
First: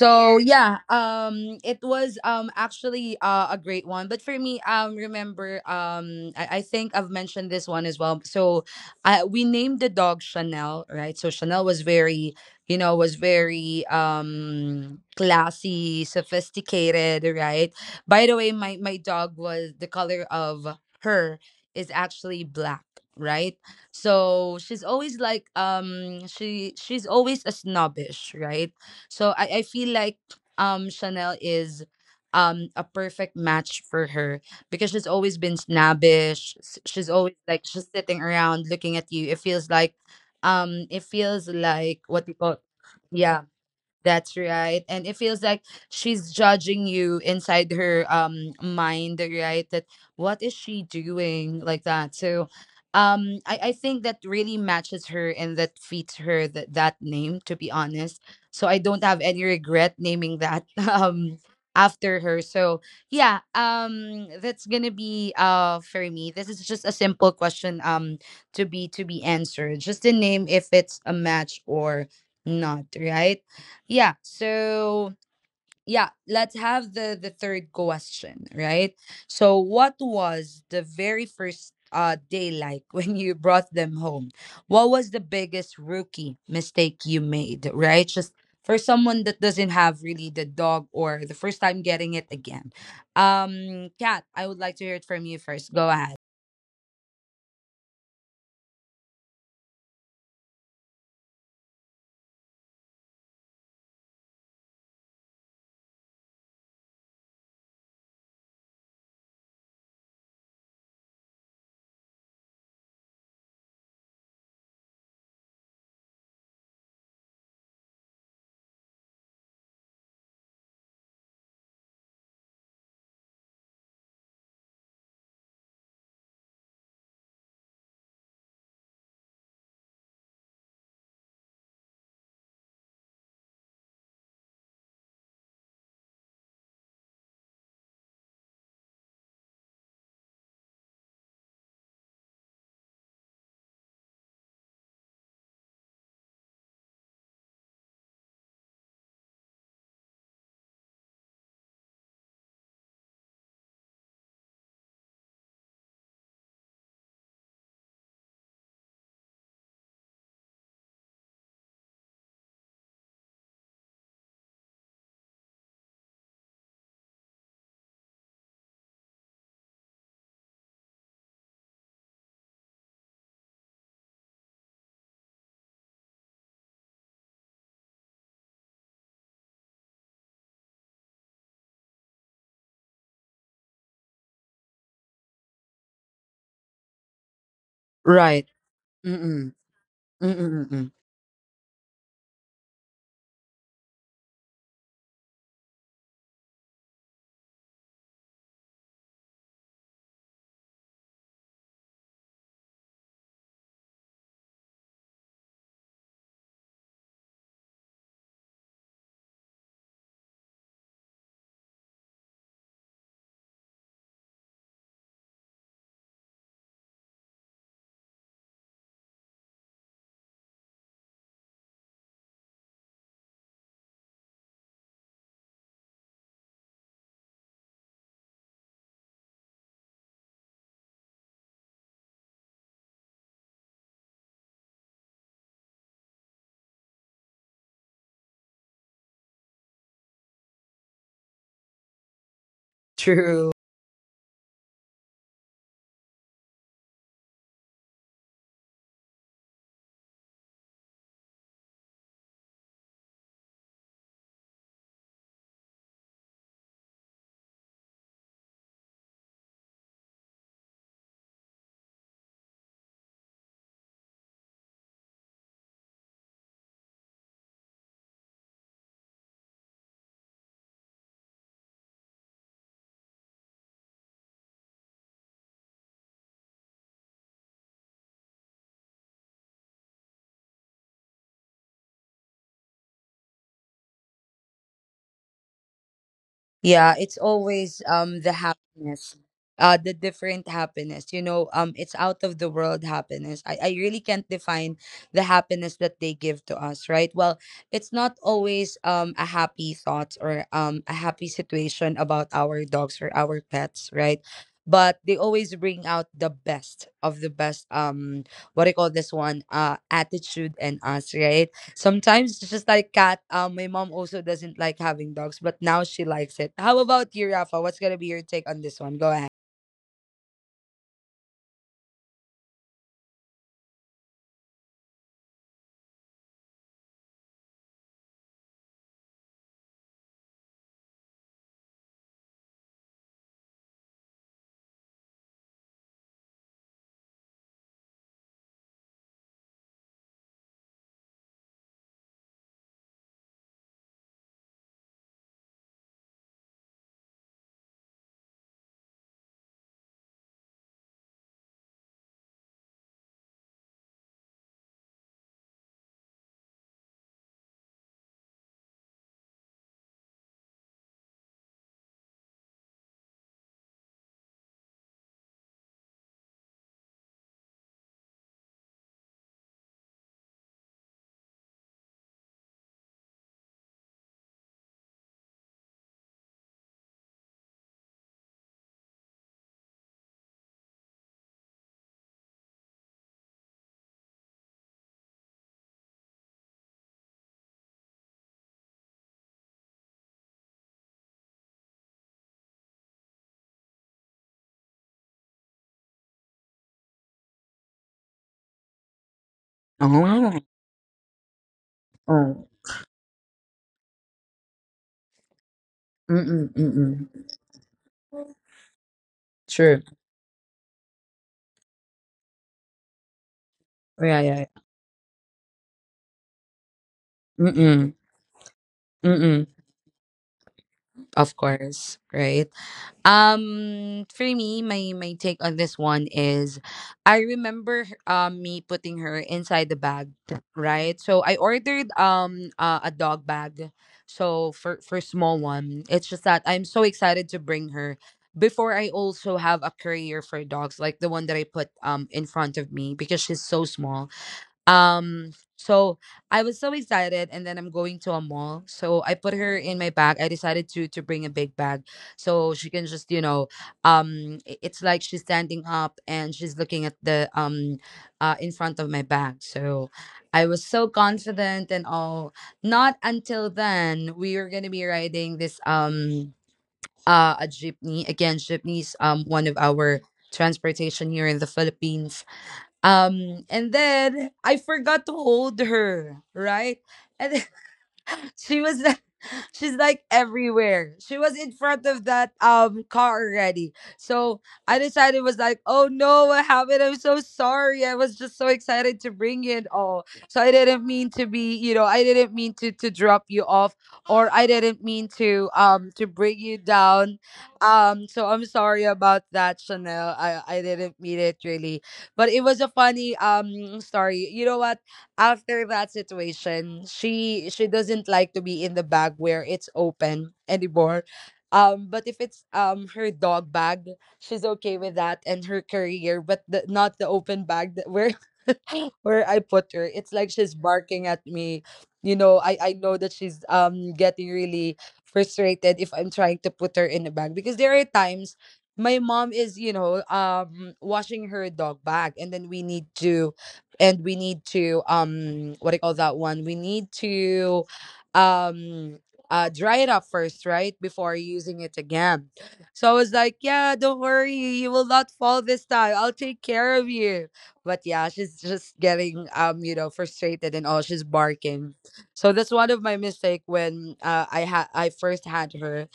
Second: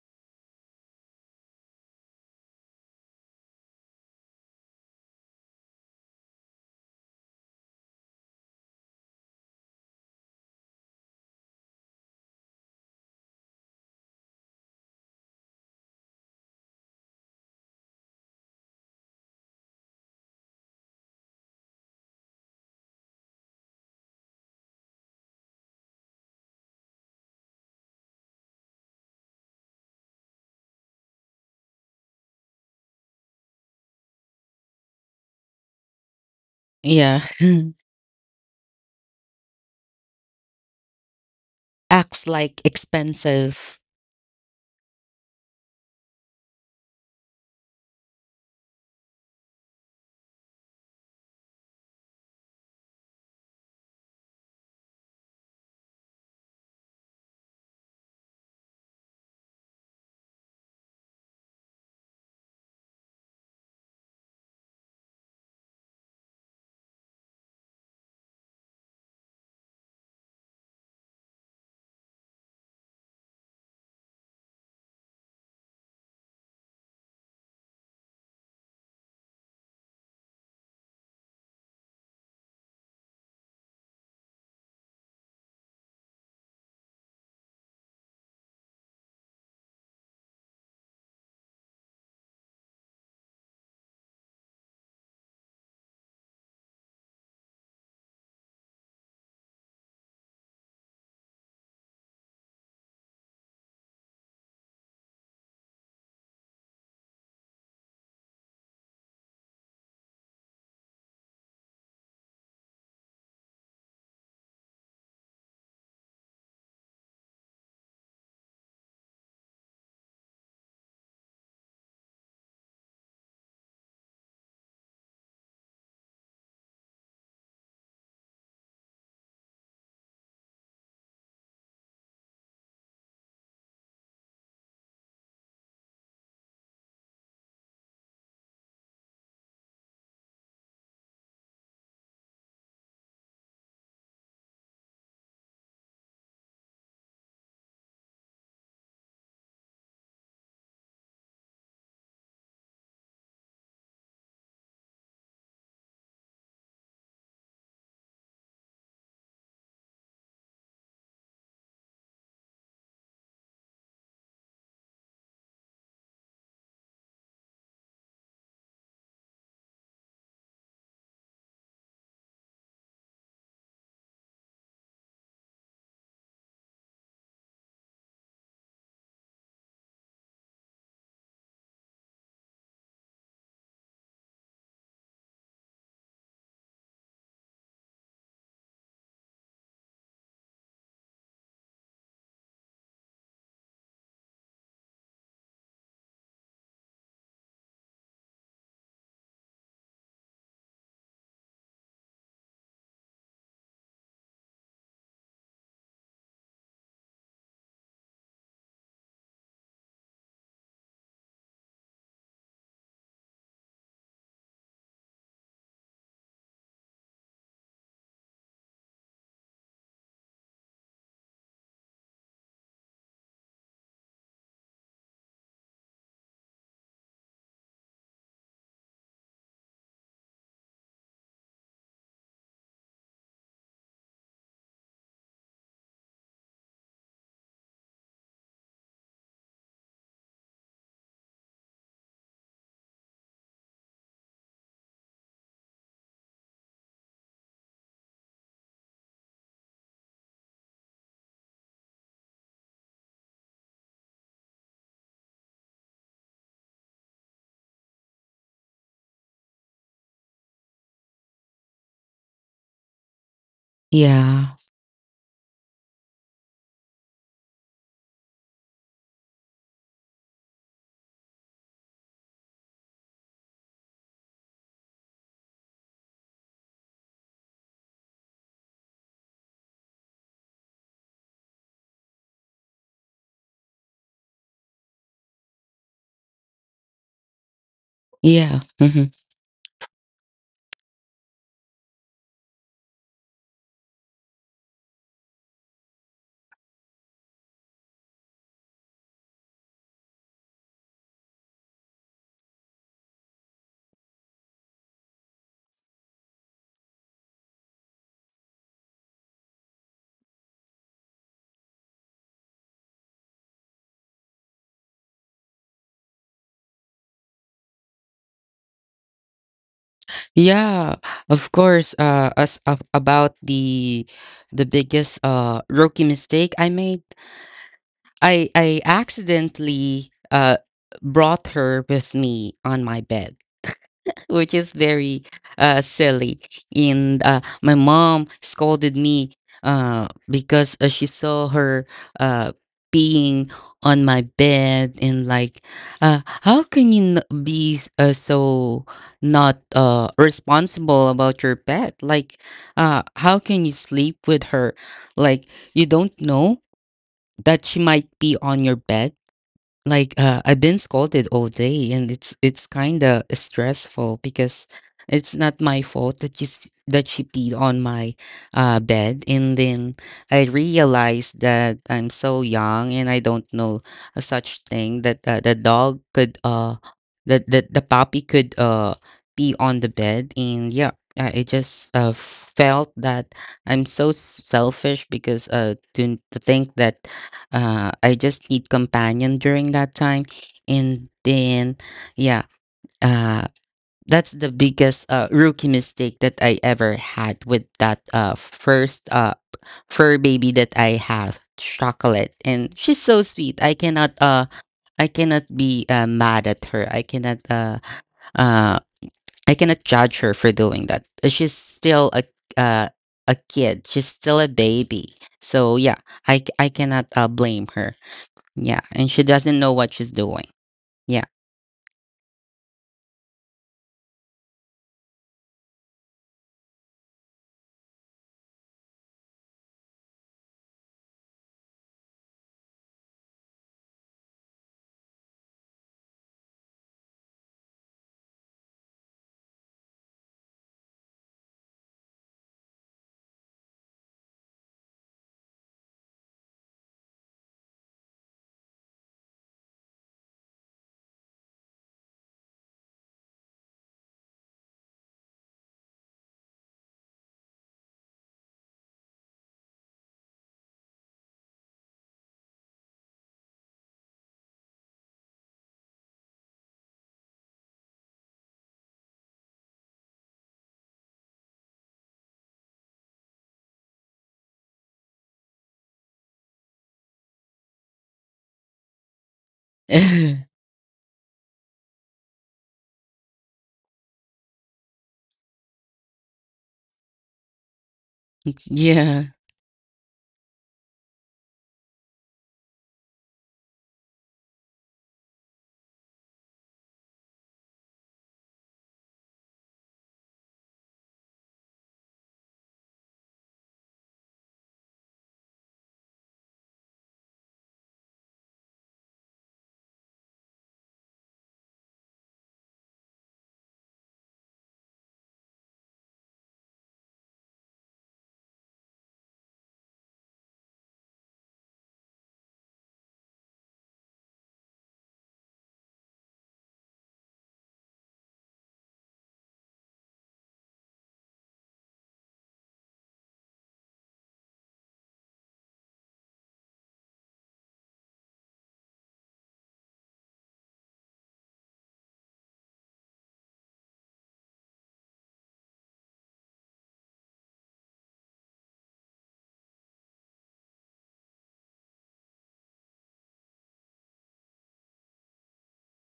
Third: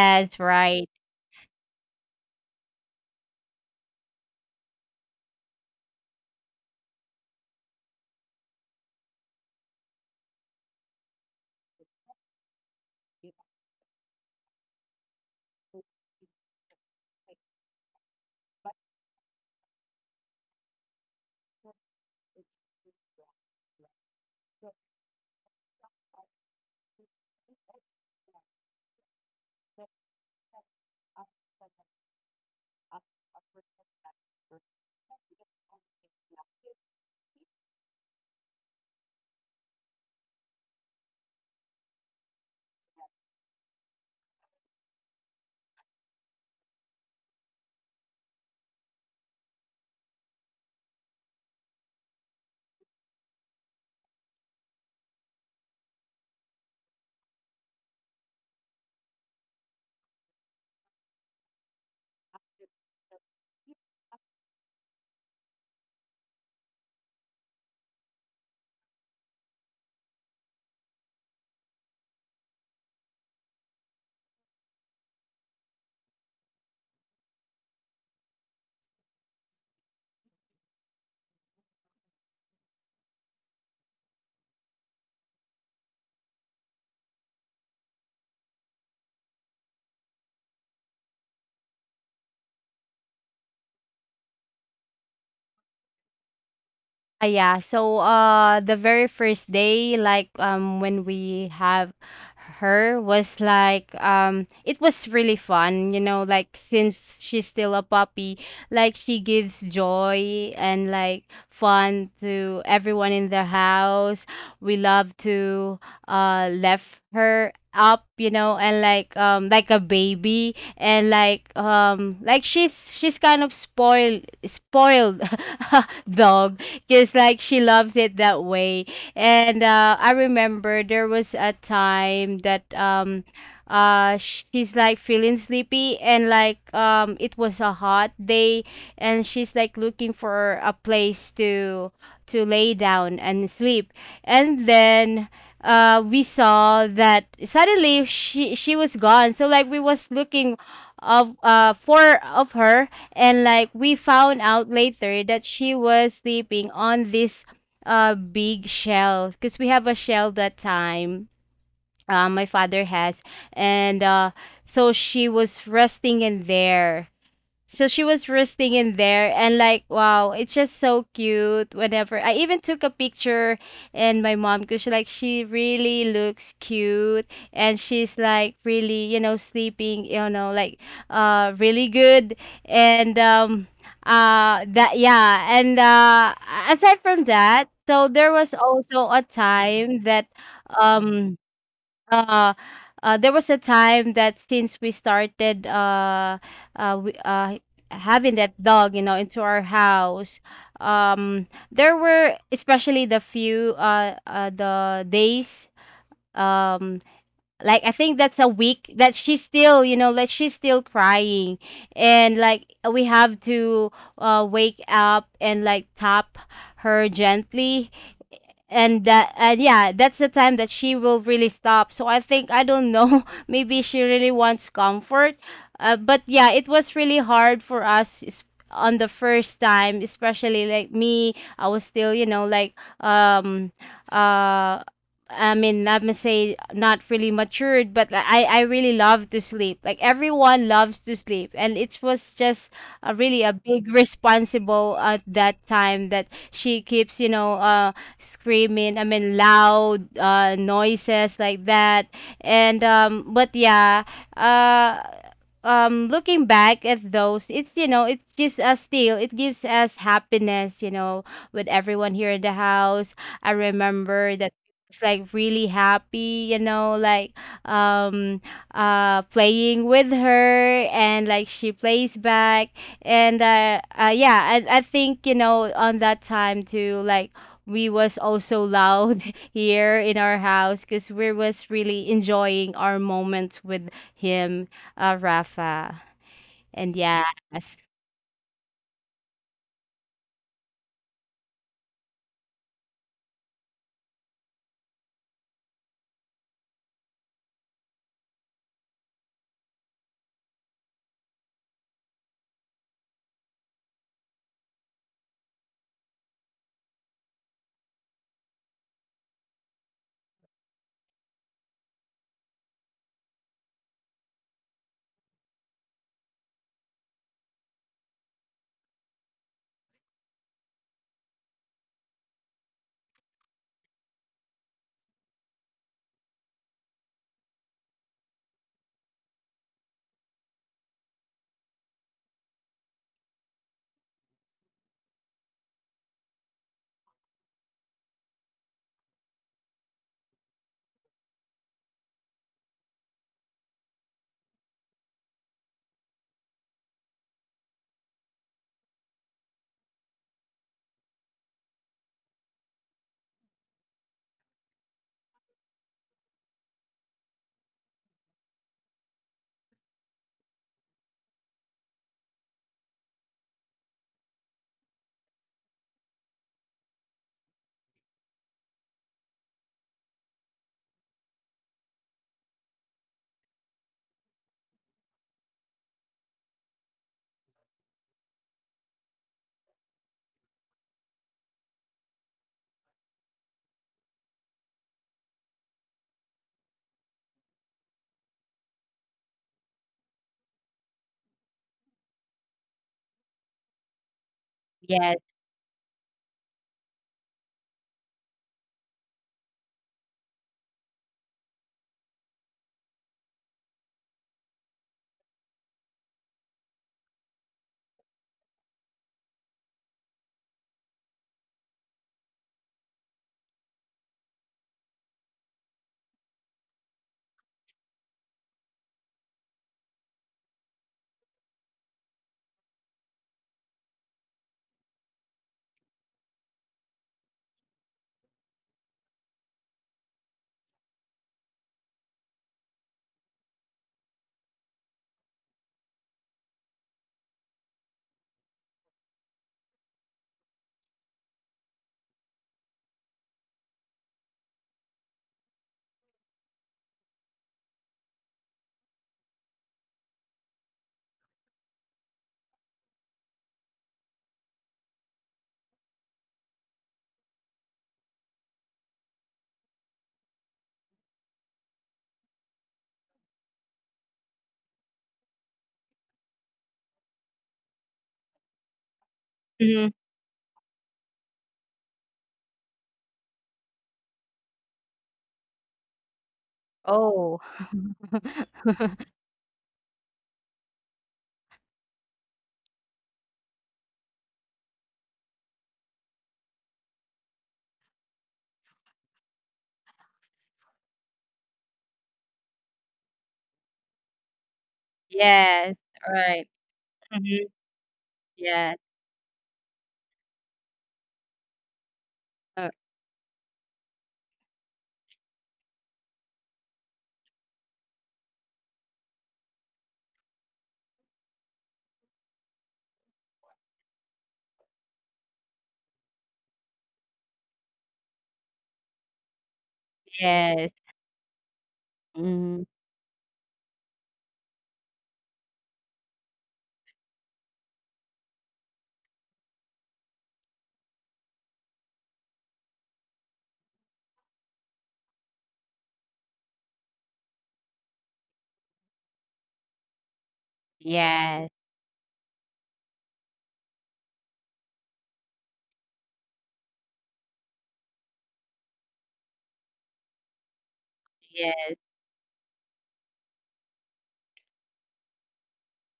So yeah, right. It was, actually, a great one. But for me, remember, I think I've mentioned this one as well. So, I we named the dog Chanel, right? So Chanel was very classy, sophisticated, right? By the way, my dog was the color of her is actually black, right? So she's always like she's always a snobbish, right? So I feel like Chanel is a perfect match for her because she's always been snobbish. She's Yeah. always like just sitting around looking at you. It feels like. Acts What do you call like Yeah, expensive. that's right. And it feels like she's judging you inside her mind, right? That what is she doing like that? So I think that really matches her and that fits her that name, to be honest. So I don't have any regret naming that um after her. So yeah, that's gonna be for me. This is just a simple question to be answered. Just the name if it's a match or not, right? Yeah, so yeah, let's have the third question, right? So what was the very first day like when you brought them home? What was the biggest rookie mistake you made, right? Just for someone that doesn't have really the dog or the first time getting it again. Kat, I would like to hear it from you first. Go ahead. Yeah. So, the very first day, when we have her was like, it was really fun, since she's still a puppy, like, she gives joy and, like, fun to everyone in the house. We love to, left her up, and like a baby, and like she's kind of spoiled dog because like she loves it that way and I remember there was a time that she's like feeling sleepy and like it was a hot day, and she's like looking for a place to lay down and sleep. And then we saw that suddenly she was gone, so like we was looking of for of her, and like we found out later that she was sleeping on this big shell because we have a shell that time. My father has, and so she was resting in there, and like wow, it's just so cute. Whenever I even took a picture and my mom, because she really looks cute and she's like really, you know, sleeping, you know, like really good. And that yeah and aside from that, so there Right. was also a Mm-mm. time that Mm-mm. Mm-mm. um uh, since we started uh, we, uh, having that dog, into our house, there were especially the few the days. Um, like I think that's a week that she's still, you know, like she's still crying, and like we have to wake up and like tap her gently, and that. And yeah, that's the time that she will really stop. So I think I don't know, maybe she really wants comfort. But yeah, it was really hard for us on the first time, especially like me. I was still you know like um uh I mean, let me say not really matured, but I really love to sleep. Like everyone loves to sleep, and it was just a, really a True. big responsible at that time that she keeps, you know, screaming, I mean loud noises like that. And but yeah, uh looking back at those, it's you know, it gives us happiness, you know, with everyone here in the house. I remember that Yeah. it's like really happy, you know, like um playing with her, and like she plays back. And yeah, I think you know on that time too, like we was also loud here in our house because we was really enjoying our moments with him, Rafa. And Yeah, it's yes, always the Yeah. happiness. The different happiness. You know, it's out of the world happiness. I really can't define the happiness that they give to us, right? Well, it's not always a happy thought or a happy situation about our dogs or our pets, right? But they always bring out the best of the best what do you call this one? Attitude in us, right? Sometimes it's just like cat. My mom also doesn't like having dogs, but now she likes it. How about you, Rafa? What's gonna be your take on this one? Go ahead. Yeah, of course. As of, about the biggest rookie mistake I made, I accidentally brought her with me on my bed, which is very silly. And my mom scolded me, because she saw her uh, being on my bed. And like, how can you be so not responsible about your pet? Like, how can you sleep with her? Like, you don't know that she might be on your bed. Like I've been scolded all day, and it's kind of stressful, because it's not my fault that that she peed on my bed. And then I realized that I'm so young, and I don't know a such thing that the dog could that the puppy could pee on the bed. And yeah. I just felt that I'm so selfish, because to think that, I just need companion during that time. And then, yeah, uh, that's the biggest yes. rookie mistake that I ever had with that first fur Oh, baby that I have, Chocolate. oh, And she's so sweet. I cannot be mad mm-mm, at her. Mm-mm. Uh, I True. cannot judge her for doing that. She's still uh, a kid. She's Yeah, yeah, still a yeah. baby. So yeah, I cannot blame Mm-mm, her. Yeah, and she mm-mm. doesn't know what she's doing. Yeah. Of course, right? For me, my take on this one is, I remember me putting her inside the bag, right? So I ordered a dog bag, so for small one. It's just that I'm so excited to bring her. Before I also have a carrier for dogs, like the one that I put in front of me because she's so small. So I was so excited, and then I'm going to a mall. So I put her in my bag. I decided to bring a big bag, so she can just it's like she's standing up and she's looking at the in front of my bag. So I was so confident and all. Not until then we were gonna be riding this a jeepney again. Jeepney is one of Mhm. our transportation here in the Philippines, and then I forgot to hold her, right? And Oh, then she was She's like everywhere. She was in front of that car already. So I decided was like, oh no, what happened? I'm so sorry. I was just so excited to Yeah. bring you and all. So I didn't mean to be, I didn't mean to drop you off or I didn't mean yes, to bring right. you down. Mm-hmm. So I'm Yes, sorry about that, Chanel. I didn't mean it really. But it was a oh, funny story. You know what? After that situation, she doesn't like to be in the bag where it's open anymore. But if it's her dog bag, she's okay with that and her career, but not the open bag, that where where I put her. It's like she's yes, barking at me. You know, I, mm, I know that she's getting really frustrated if I'm trying to put her in the bag because there are times my mom is, washing her dog bag, and then we need to and we need to what do you call that one? We need to um dry it up first, right? Before yes, using it again. So I was like, yeah, don't worry, you will not fall this time. I'll take care of you. But yeah, she's just getting frustrated, and all she's yes, barking. So that's one of my mistake when I first had her.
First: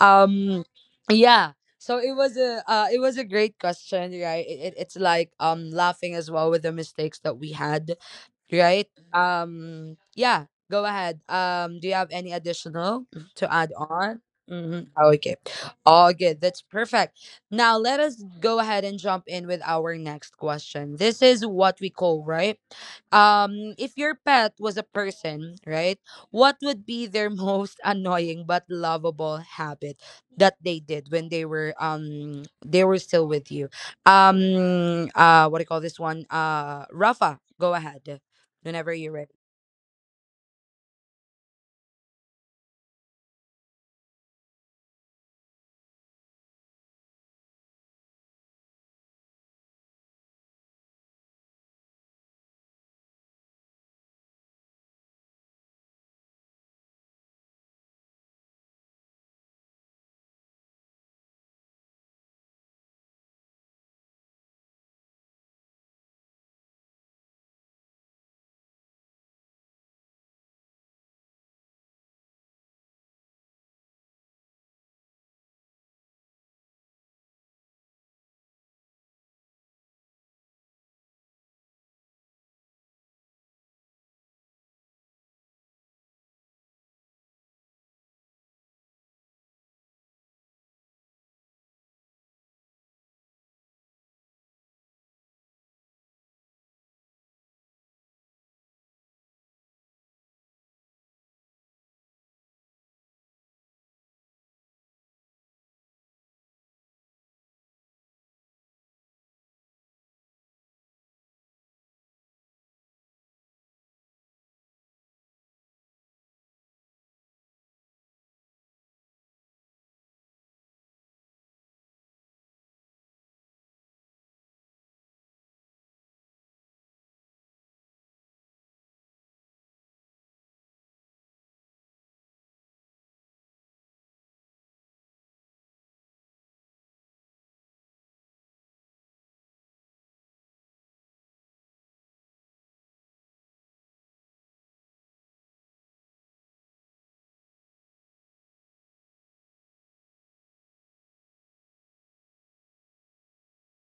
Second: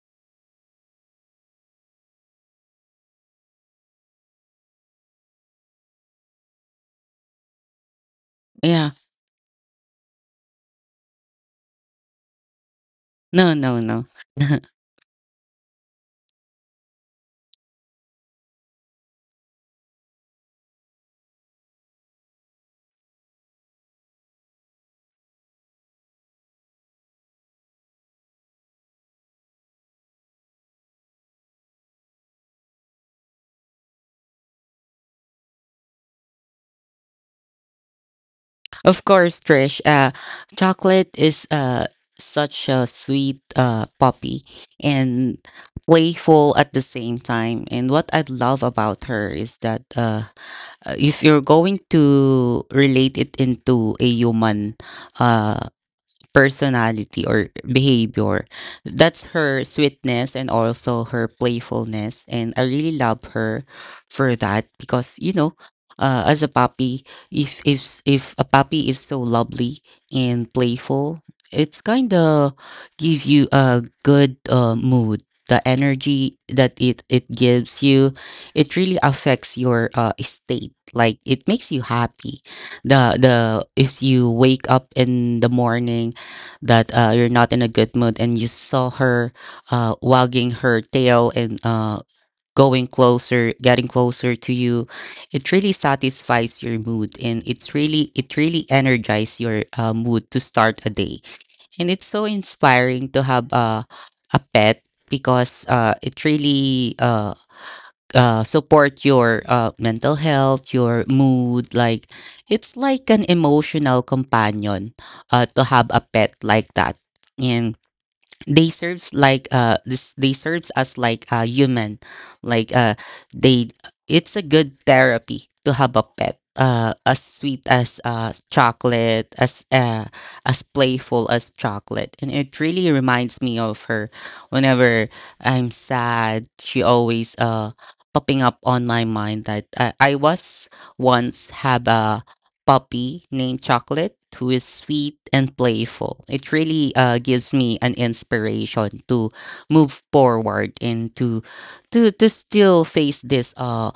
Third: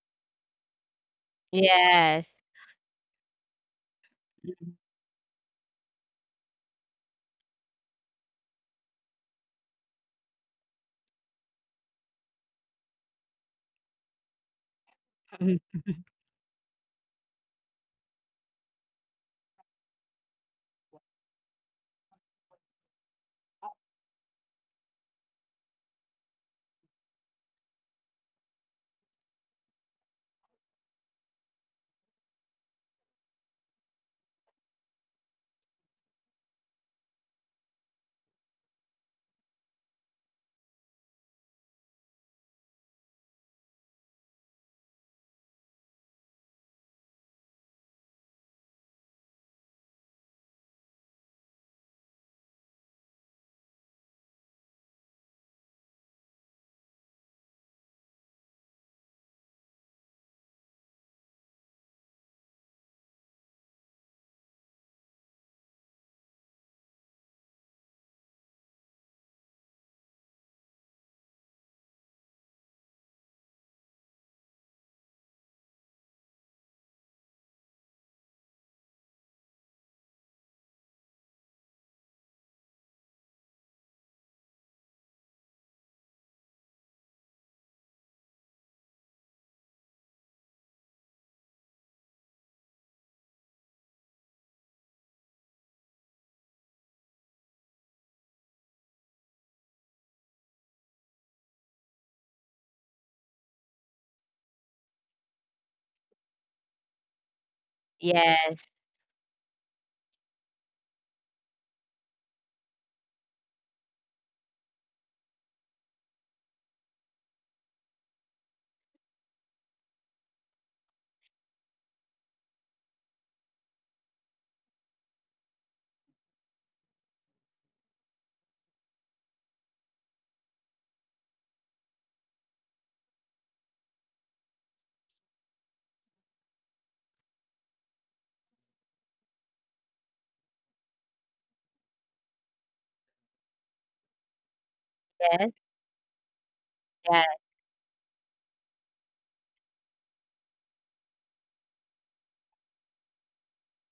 Um yeah, so yes. It was a great question, right? it, Mhm. it- it's like laughing as well with the mistakes that we had. Right? Yeah. Yeah, go ahead. Do you have any additional to No, add no, no. on? Mm-hmm. Okay. All good. That's perfect. Now let us go ahead and jump in with our next question. This is what we call, right? If your pet was a person, right? What would be their most annoying but lovable habit that they did when they were still with you? What do you call this one? Rafa, go ahead whenever Of you're ready. course, Trish, Chocolate is such a sweet puppy, and playful at the same time. And what I love about her is that, if you're going to relate it into a human uh personality or behavior. That's her sweetness, and also her playfulness. And I really love her for that, because, as a puppy, if a puppy is so lovely and playful, it's kind of give you a good mood. The energy that it gives you, it really affects your state. Like, it makes you happy. The If you wake up in the morning that, you're not in a good mood, and you saw her wagging her tail, and going closer getting closer to you, it really satisfies your mood, and it really energizes your mood to start a day. And it's so inspiring to have a pet, because it really, Yes, support your mental health, your mood. Like, it's like an emotional companion, to have a pet like that. And they serves as like a human, like uh they it's a good therapy to have a pet, as sweet as Chocolate, as playful as Chocolate. And it really reminds me of her. Whenever I'm sad, she always popping up on my mind, that I was once have a puppy named Chocolate, who is sweet yes, and playful. It really yes, gives me an inspiration to move forward, and to still face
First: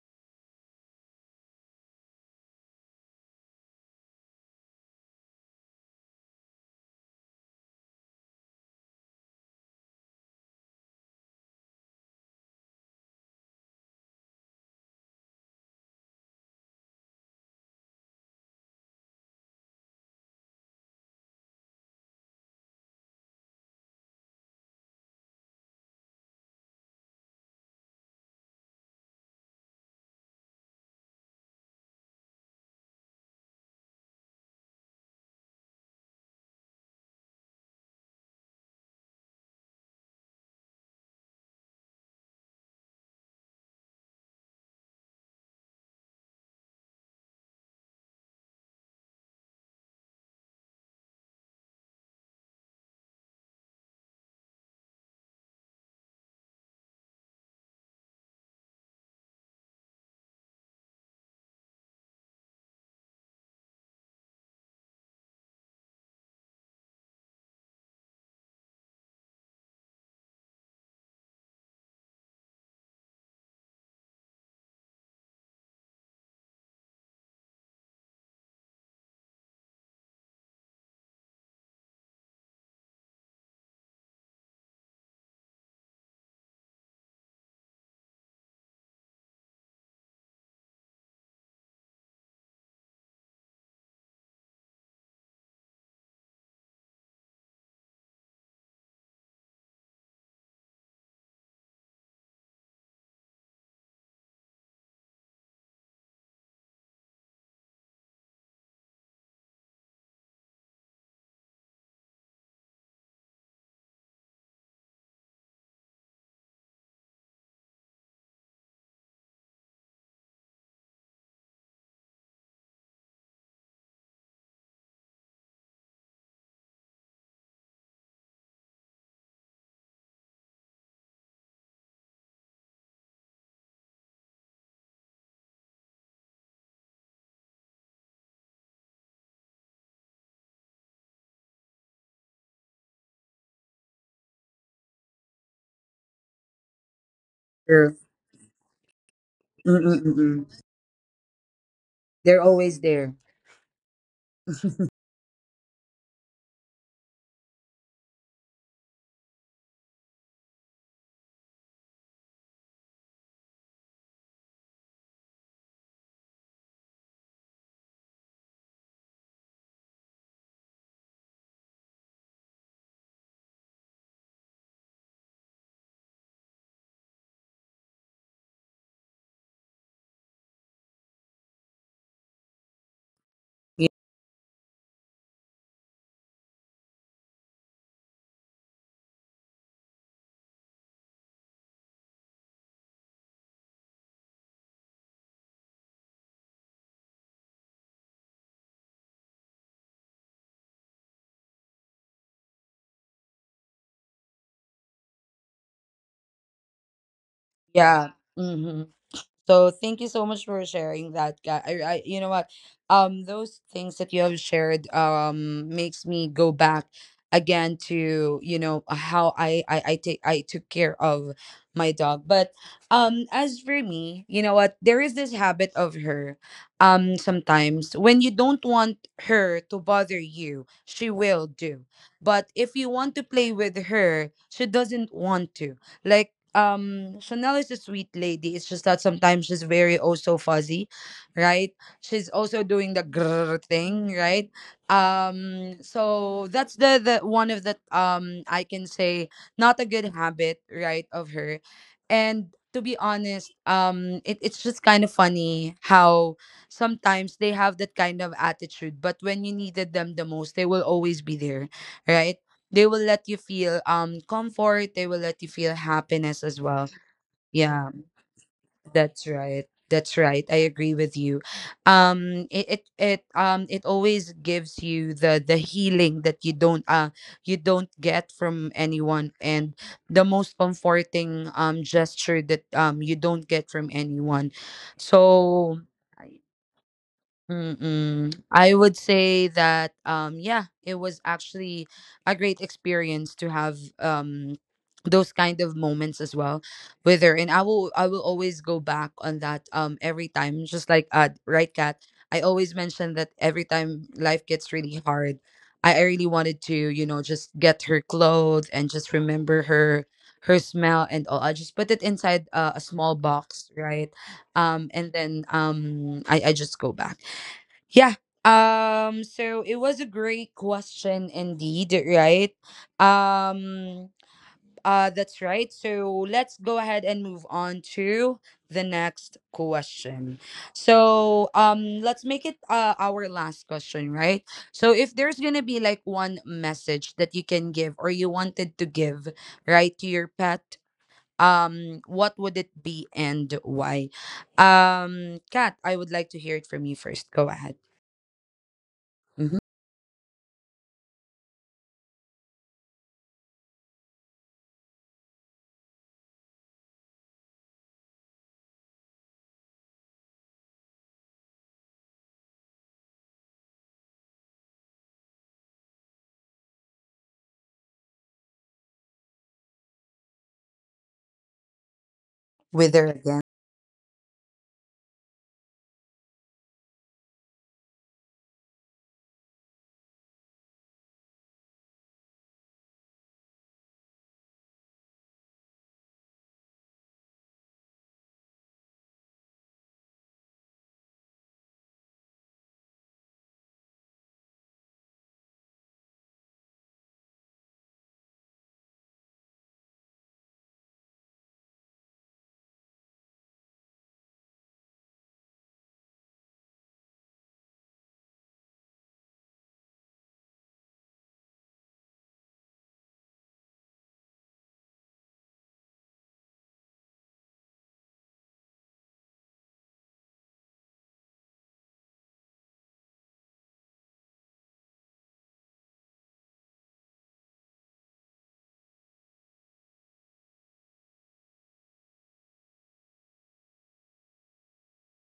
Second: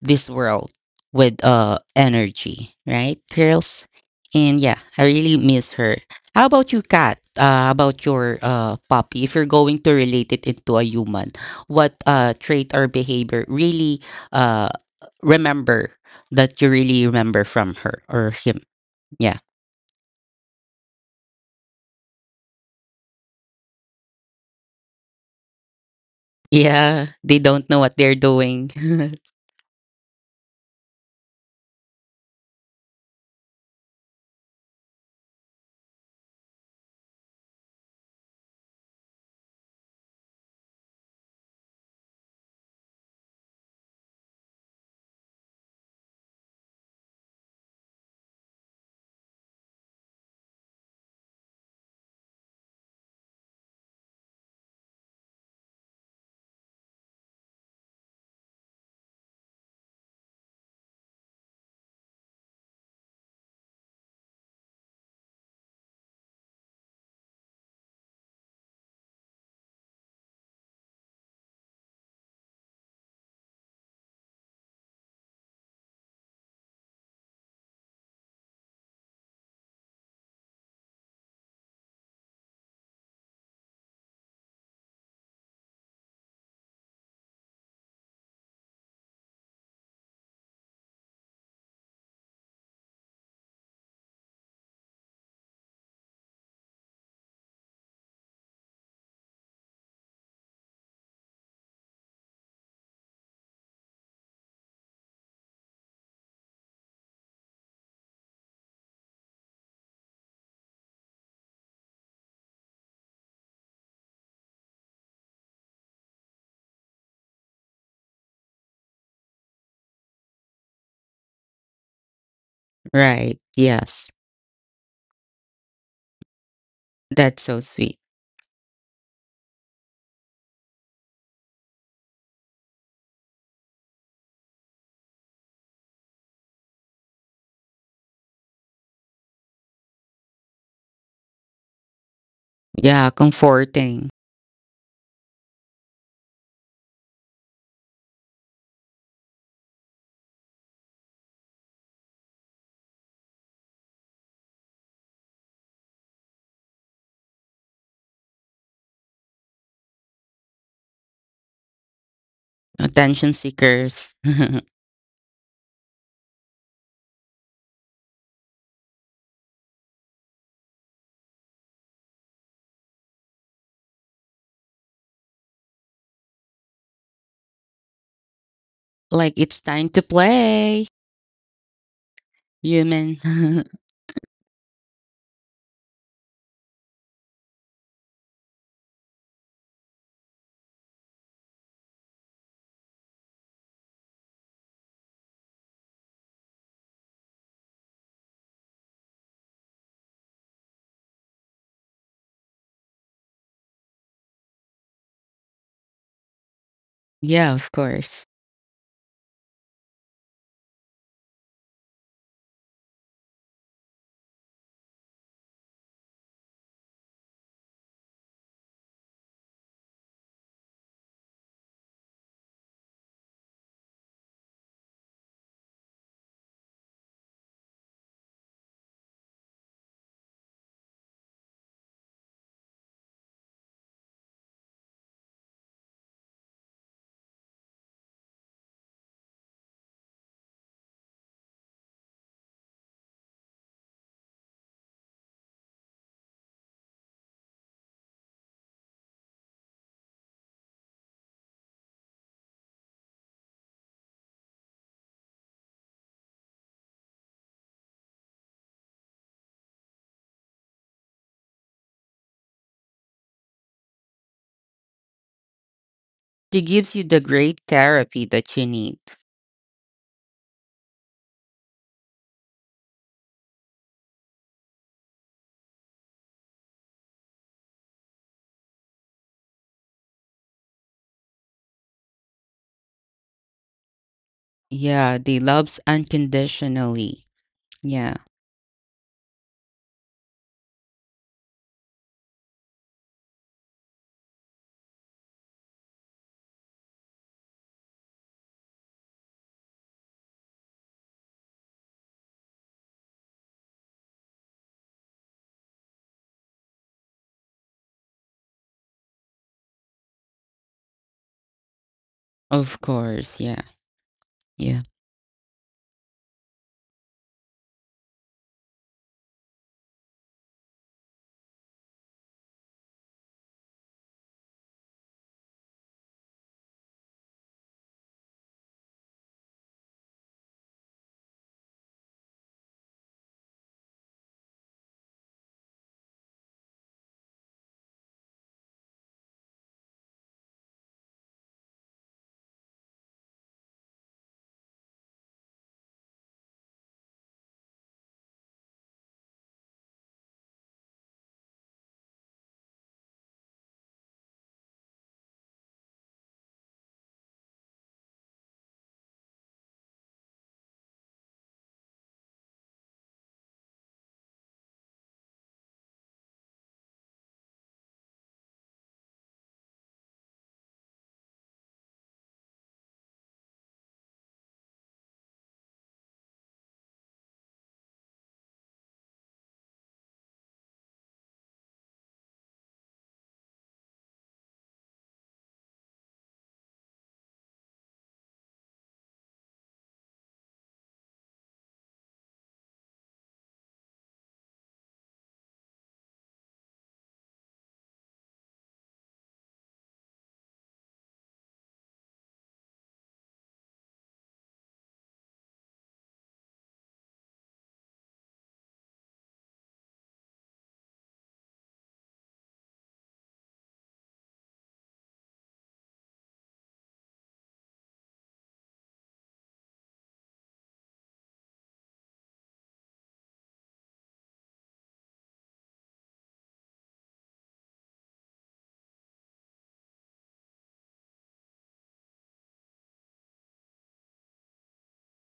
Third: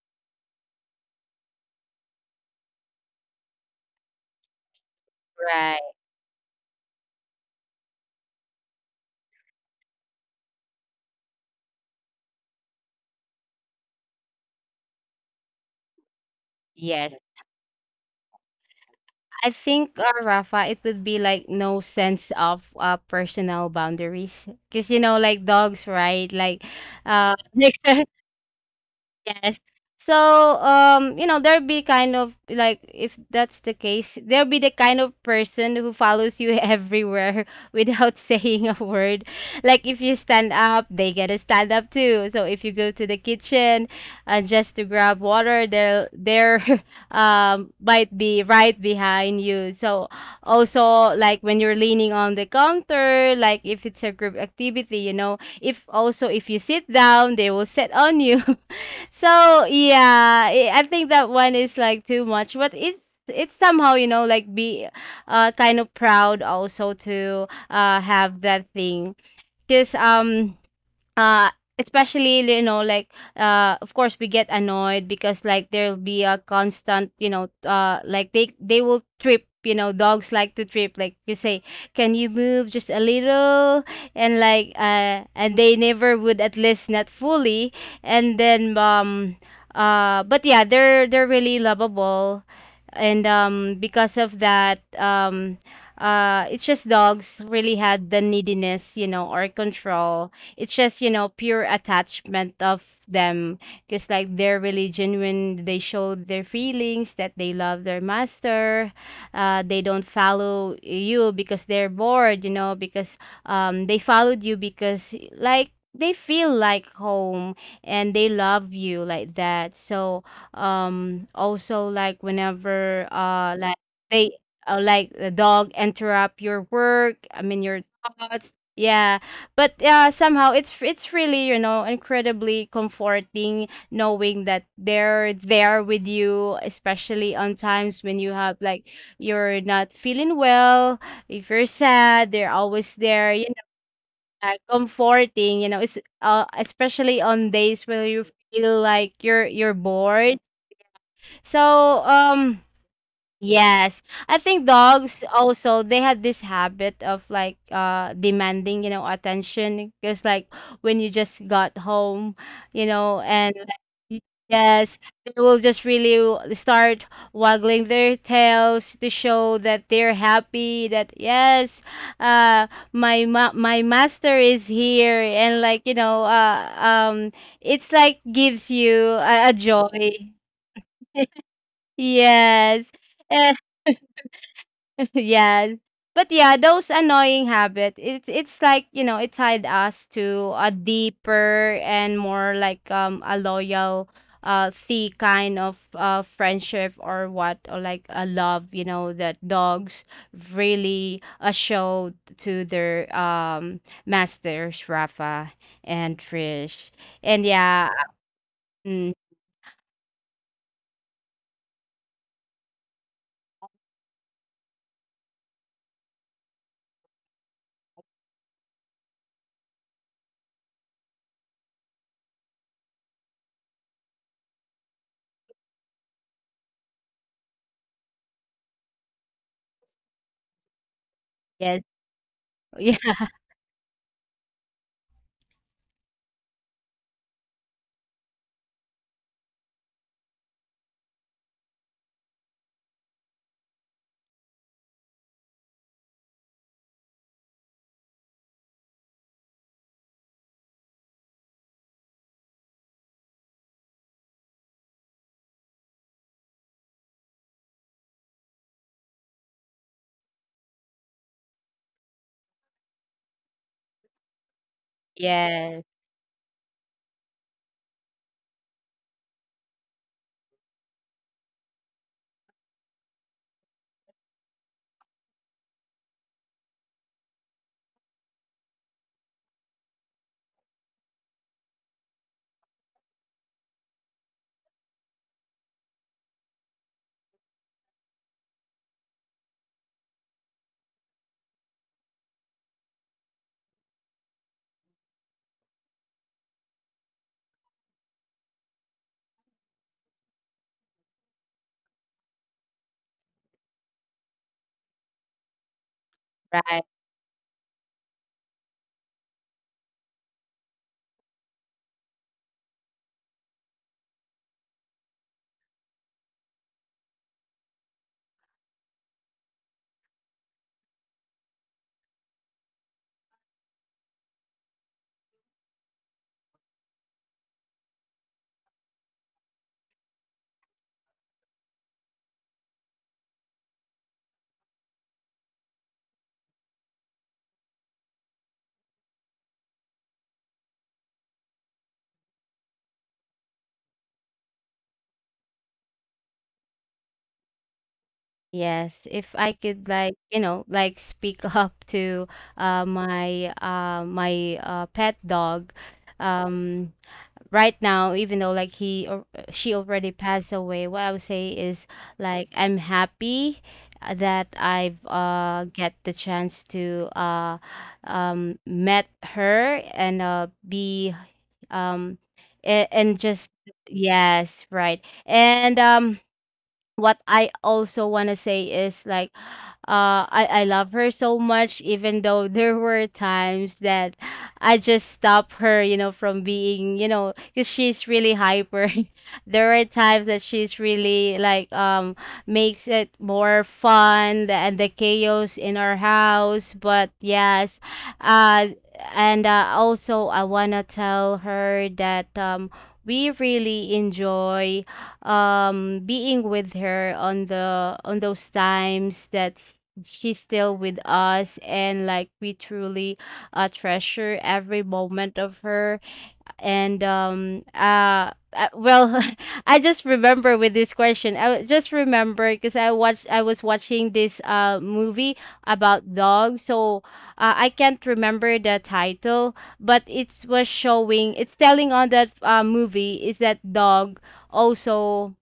this world with energy, right, girls? And yeah, I really miss right, her. How about you, Kat? About your puppy? If you're going to relate it into a human, what trait or behavior really uh remember that you really yes. remember from her or him. Yeah. I think, Rafa, it would be like no sense of personal boundaries. Because, you know, like dogs, right? Like, Yeah, they don't know what they're, they're doing. yes. So, you know, there'll be kind of like, if that's the case, there'll be the kind of person who follows you everywhere without saying a word. Like if you stand up, they get to stand up too. So if you go to the kitchen just to grab water, they're might be right behind you. So also like when you're leaning on the counter, like if it's a group activity, you know, if also if you sit down, they will sit on you. So yeah, I think that one is like too much, but it's somehow you know like be kind of proud also to have that thing, because uh especially you know like of course we get annoyed because like there'll be a constant you know like they will trip, you know. Dogs like to trip, like you say, can you move just a little? And like and they never would, at least not fully. And then but yeah, they're really lovable. And because of that, it's just dogs really had the neediness, you know, or control. It's just you know pure attachment of them, because like they're really genuine. They show their feelings that they love their master. They don't follow you because they're bored, you know, because they followed you because like they feel like home, and they love you like that. So also like whenever Right. Yes. they like the dog interrupt your work, I That's mean so your sweet. thoughts, yeah. But, somehow it's really, you know, incredibly comforting knowing that they're there with you, especially on times when you have like you're not feeling well, if you're sad, they're always Yeah. there, you know, Comforting. like comforting, you know. It's especially on days where Sure. you feel like you're bored. Mm-mm-mm-mm. So, They're um always there. yes. I think dogs also they had this habit of like demanding, you know, attention because like when you just got home, you know, Attention and like, y- seekers. yes, they will just really start waggling their tails to show that they're happy. That yes, my my master is here, and like, you know, it's like gives you Like a it's time to joy. play, Yes. human. Yes. But yeah, those annoying habits, it's like, you know, it tied us to a deeper and more like a loyal the kind of friendship, or what, or like a love, you know, that dogs really show to their masters, Rafa and Trish. And Yeah, of yeah, Yeah. course. Mhm. mm, So thank you so much for sharing that, guy. You know what? Those things that you have shared makes me go back again to you know how I took care of my dog. But as for me, you know what? There is this habit of her. Sometimes when you don't want her to bother you, she will yes. do. But if you Yeah, want to play with her, she doesn't want to. Like Chanel is a sweet lady. It's just that sometimes she's very, oh, so fuzzy, right? She's also doing the grrr thing, right? So that's the one of the I can say not a good habit, right, of her. And to be honest, it's just kind of funny how sometimes they have that kind of attitude, but when you needed them the most, they will always be there, right? They will let you feel comfort, they will let you feel yes, happiness as She well. gives you the great Yeah, therapy that you need. that's right, that's right, I agree with you. It always gives you the healing that you don't get from anyone, and the most comforting gesture that you don't get from anyone. Yeah. They loves So, unconditionally. Yeah. mm-mm, I would say that yeah, it was actually a great experience to have those kind of moments as well with her. And I will always go back on that every time, just like right, cat. I always mention that every time life gets really hard, I really right. wanted to, just get her clothes and just remember her smell and all. I just put it inside Of a small course. Yeah. box, right? Yeah. And then I just go back, yeah. So it was a great question indeed, right? Um that's right. So let's go ahead and move on to the next question. So let's make it our last question, right? So if there's going to be like one message that you can give or you wanted to give right to your pet, what would it be and why? Kat, I would like to hear it from you first. Go ahead. Yes, if I Mm-hmm. could like, you know, like speak up to my my pet dog um right now, even though like he or she already passed away, what I would say is like I'm happy that I've get the chance to met her and be um Wither her and again. just yes, right. And what I also want to say is like I love her so much, even though there were times that I just stop her you know from being you know, cuz she's really hyper. There are times that she's really like makes it more fun and the chaos in our house. But yes, uh and also I want to tell her that we really enjoy being with her on the on those times that she's still with us, and like we truly treasure every moment of her. And well, I just remember with this question, just remember because I was watching this movie about dogs. So I can't remember the title, but it was showing, it's telling on that movie is that dog also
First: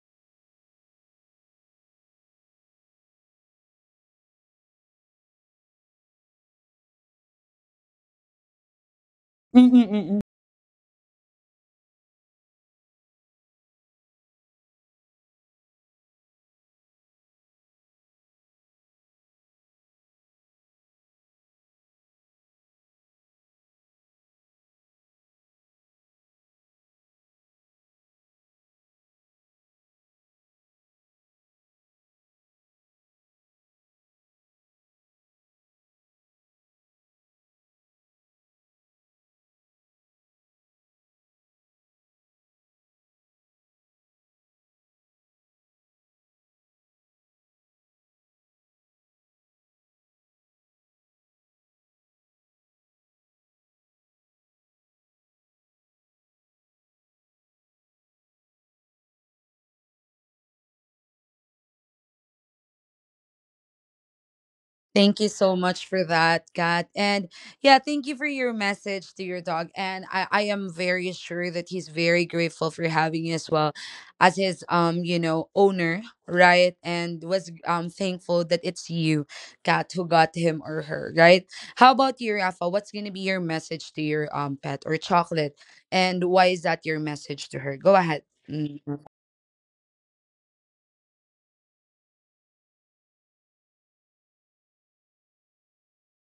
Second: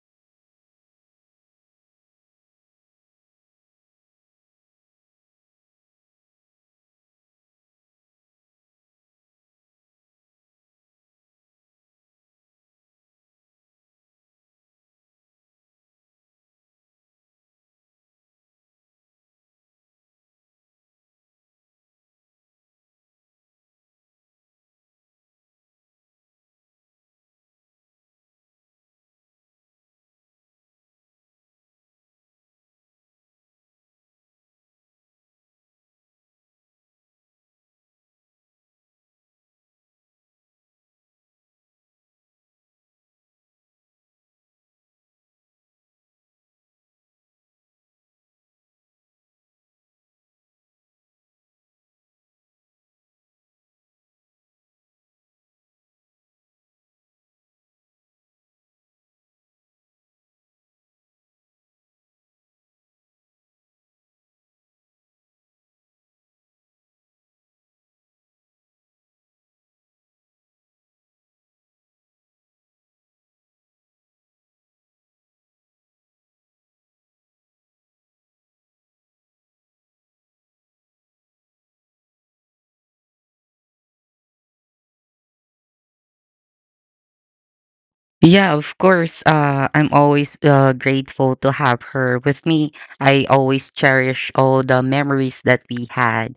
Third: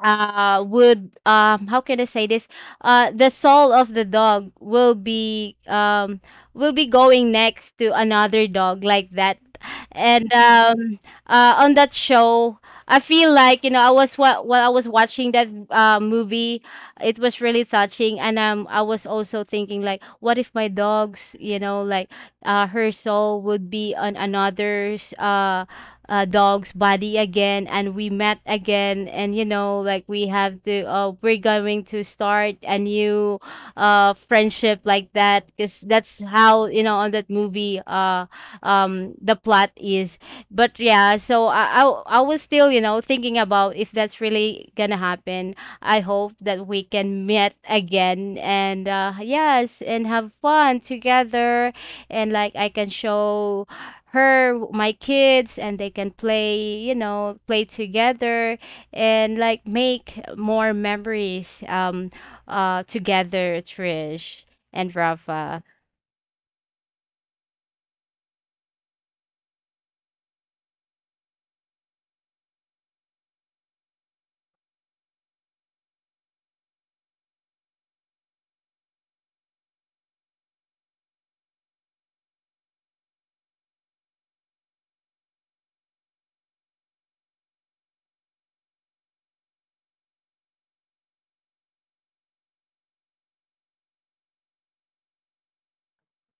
would how can I say this? The soul of the dog will be going next to another dog like that. Mm-mm-mm. And on that show, I feel like you know I was what while I was watching that movie, it was really touching. And I was also thinking like, what if my dog's you know like, her soul would be on another's dog's body again, and we met again, and you know like we have to we're going to start a new friendship like that, because that's how you know on that movie, the plot is. But yeah, so I was still you know thinking about if that's really gonna happen. I hope that we can meet again, and yes, and have fun together, and like I can show her my kids, and they can play, you know, play together, and like make more memories together, Trish and Thank you so Rafa. much for that, Kat. And yeah, thank you for your message to your dog. And I am very sure that he's very grateful for having you as well as his owner, right? And was thankful that it's you, Kat, who got him or her, right? How about you, Rafa? What's gonna be your message to your pet or chocolate? And why is that your message to her? Go ahead. Yeah, of Mm. course. I'm always grateful to have her with me. I always cherish all the memories that we had.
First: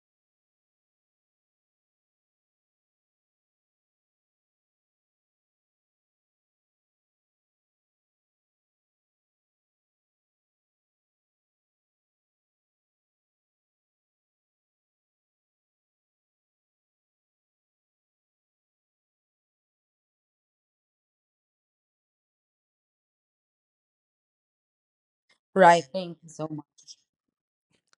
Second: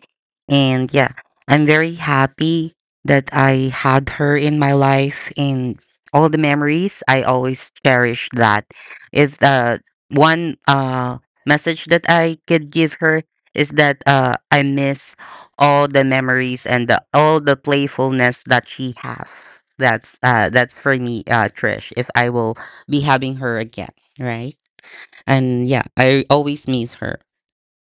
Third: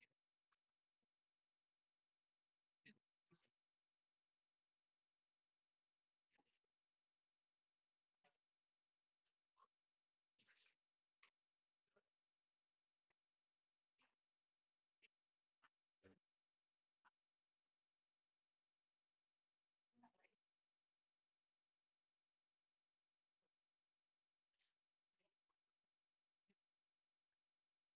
And yeah, I'm very happy that I had her in my life, and all the memories. I always cherish that. If, one message that I could give her is that, I miss all the memories, and all the playfulness that she has. That's for me, Trish, if I will be having her again, right? And yeah, Right. Thank I you so much. always miss her.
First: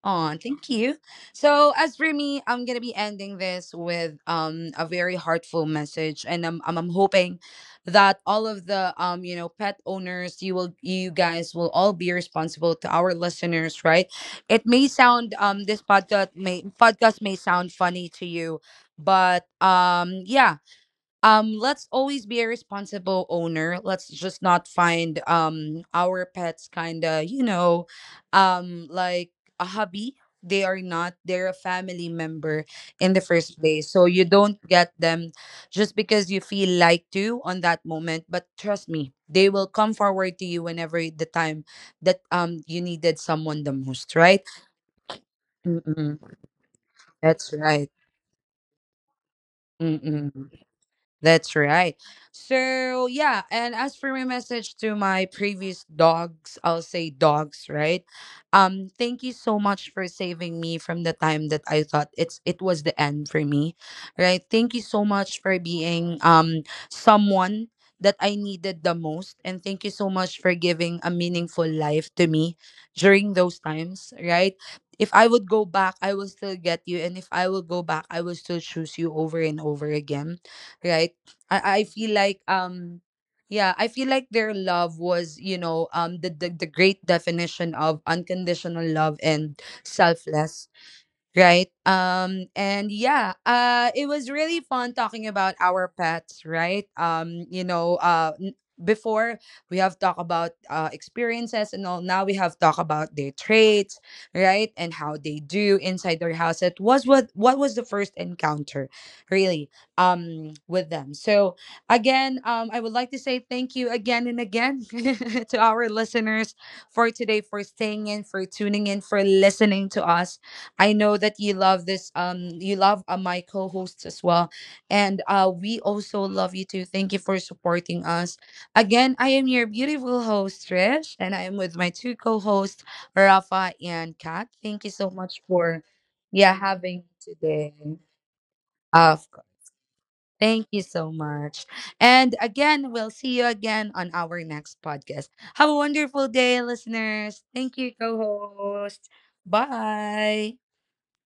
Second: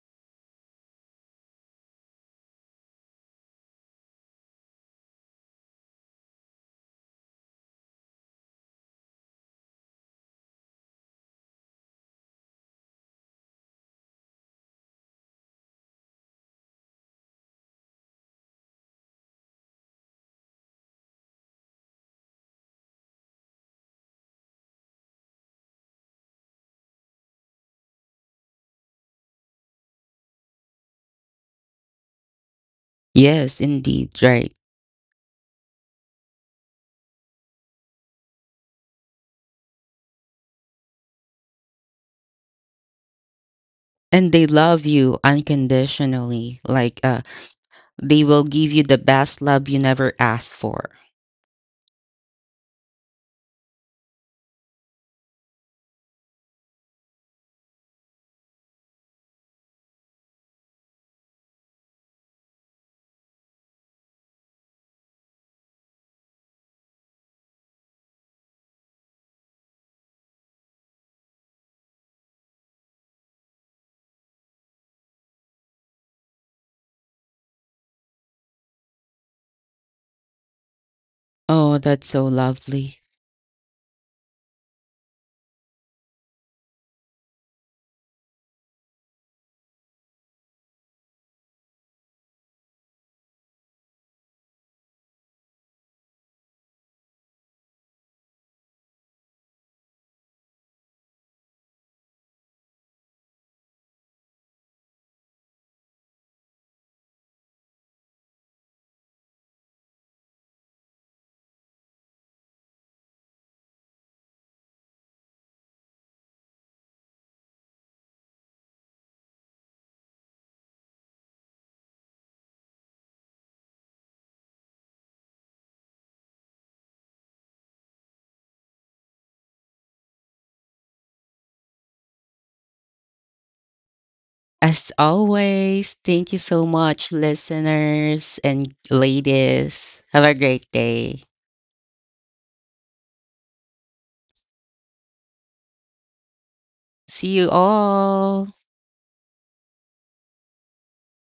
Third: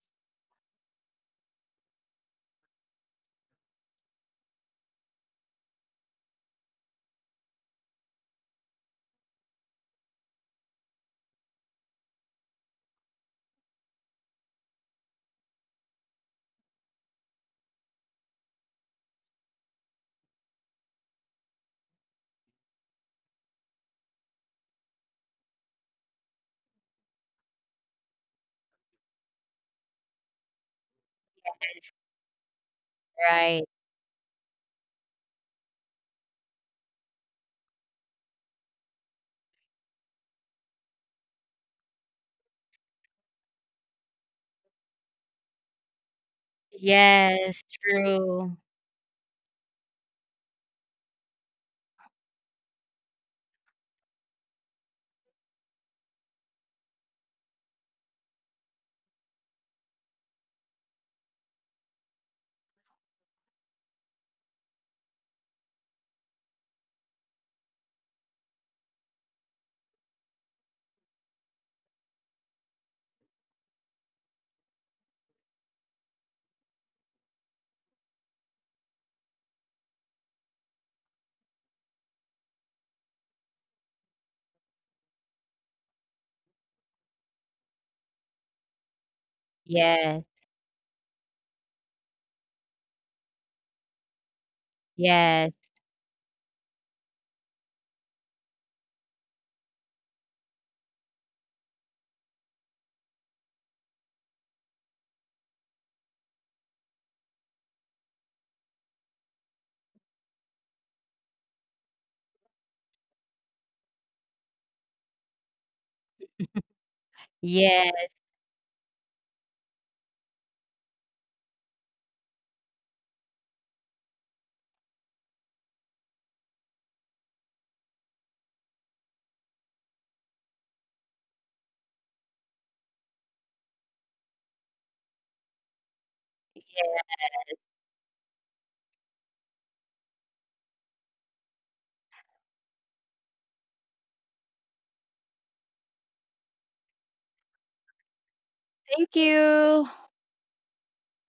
Oh, thank you. So as for me, I'm gonna be ending this with a very heartful message, and I'm hoping that all of the pet owners, you guys will all be responsible to our listeners, right? It may sound this podcast may sound funny to you, but yeah, let's always be a responsible owner. Let's just not find our pets kind of like a hobby. They are not, they're a family member in the first Yes, Right, place, so indeed, you right. don't get them just because you feel like to on that moment. But trust me, they will come forward to you whenever the time that you needed someone the most, And right? they love you Mm-mm. unconditionally. That's yes, right. They will true, give you the best love you never Mm-mm. asked for. That's right. So, yeah, and as for my message to my previous dogs, I'll say dogs, right? Thank you so much for saving me from the time that I thought it was the end for me. Right? Thank you so much for being someone that I needed the most, and thank you so much for giving a meaningful life to me during those times, right? If I would go back, I will still get you, and if I will go back, I will still choose you over and over again, right? Oh, I that's feel so like lovely. Yeah, I feel like their love was the the great definition of unconditional love and yes, selfless, right? And yeah, it was really fun talking yes, about our pets, right? Before we have talked about experiences and all. Now we have talked about their traits, right, and how they do inside their house. It was what was the first encounter, really, with them. So again, I would like to say thank you again and again to our listeners for today, for yes, staying in, for tuning in, for listening to us. I know that you love this. You love my co-hosts as well, and we also love you too. Thank you for supporting us. Again, I am your beautiful host Trish, and I am with my two co-hosts Rafa and Kat. Thank As you so much for, always, thank you yeah, so having much, me today. listeners and Of course. ladies. Have a Thank great you so day. much. And again, we'll see you again on our next podcast. Have a wonderful day, See listeners. you Thank you, all. co-host. thank you. Bye.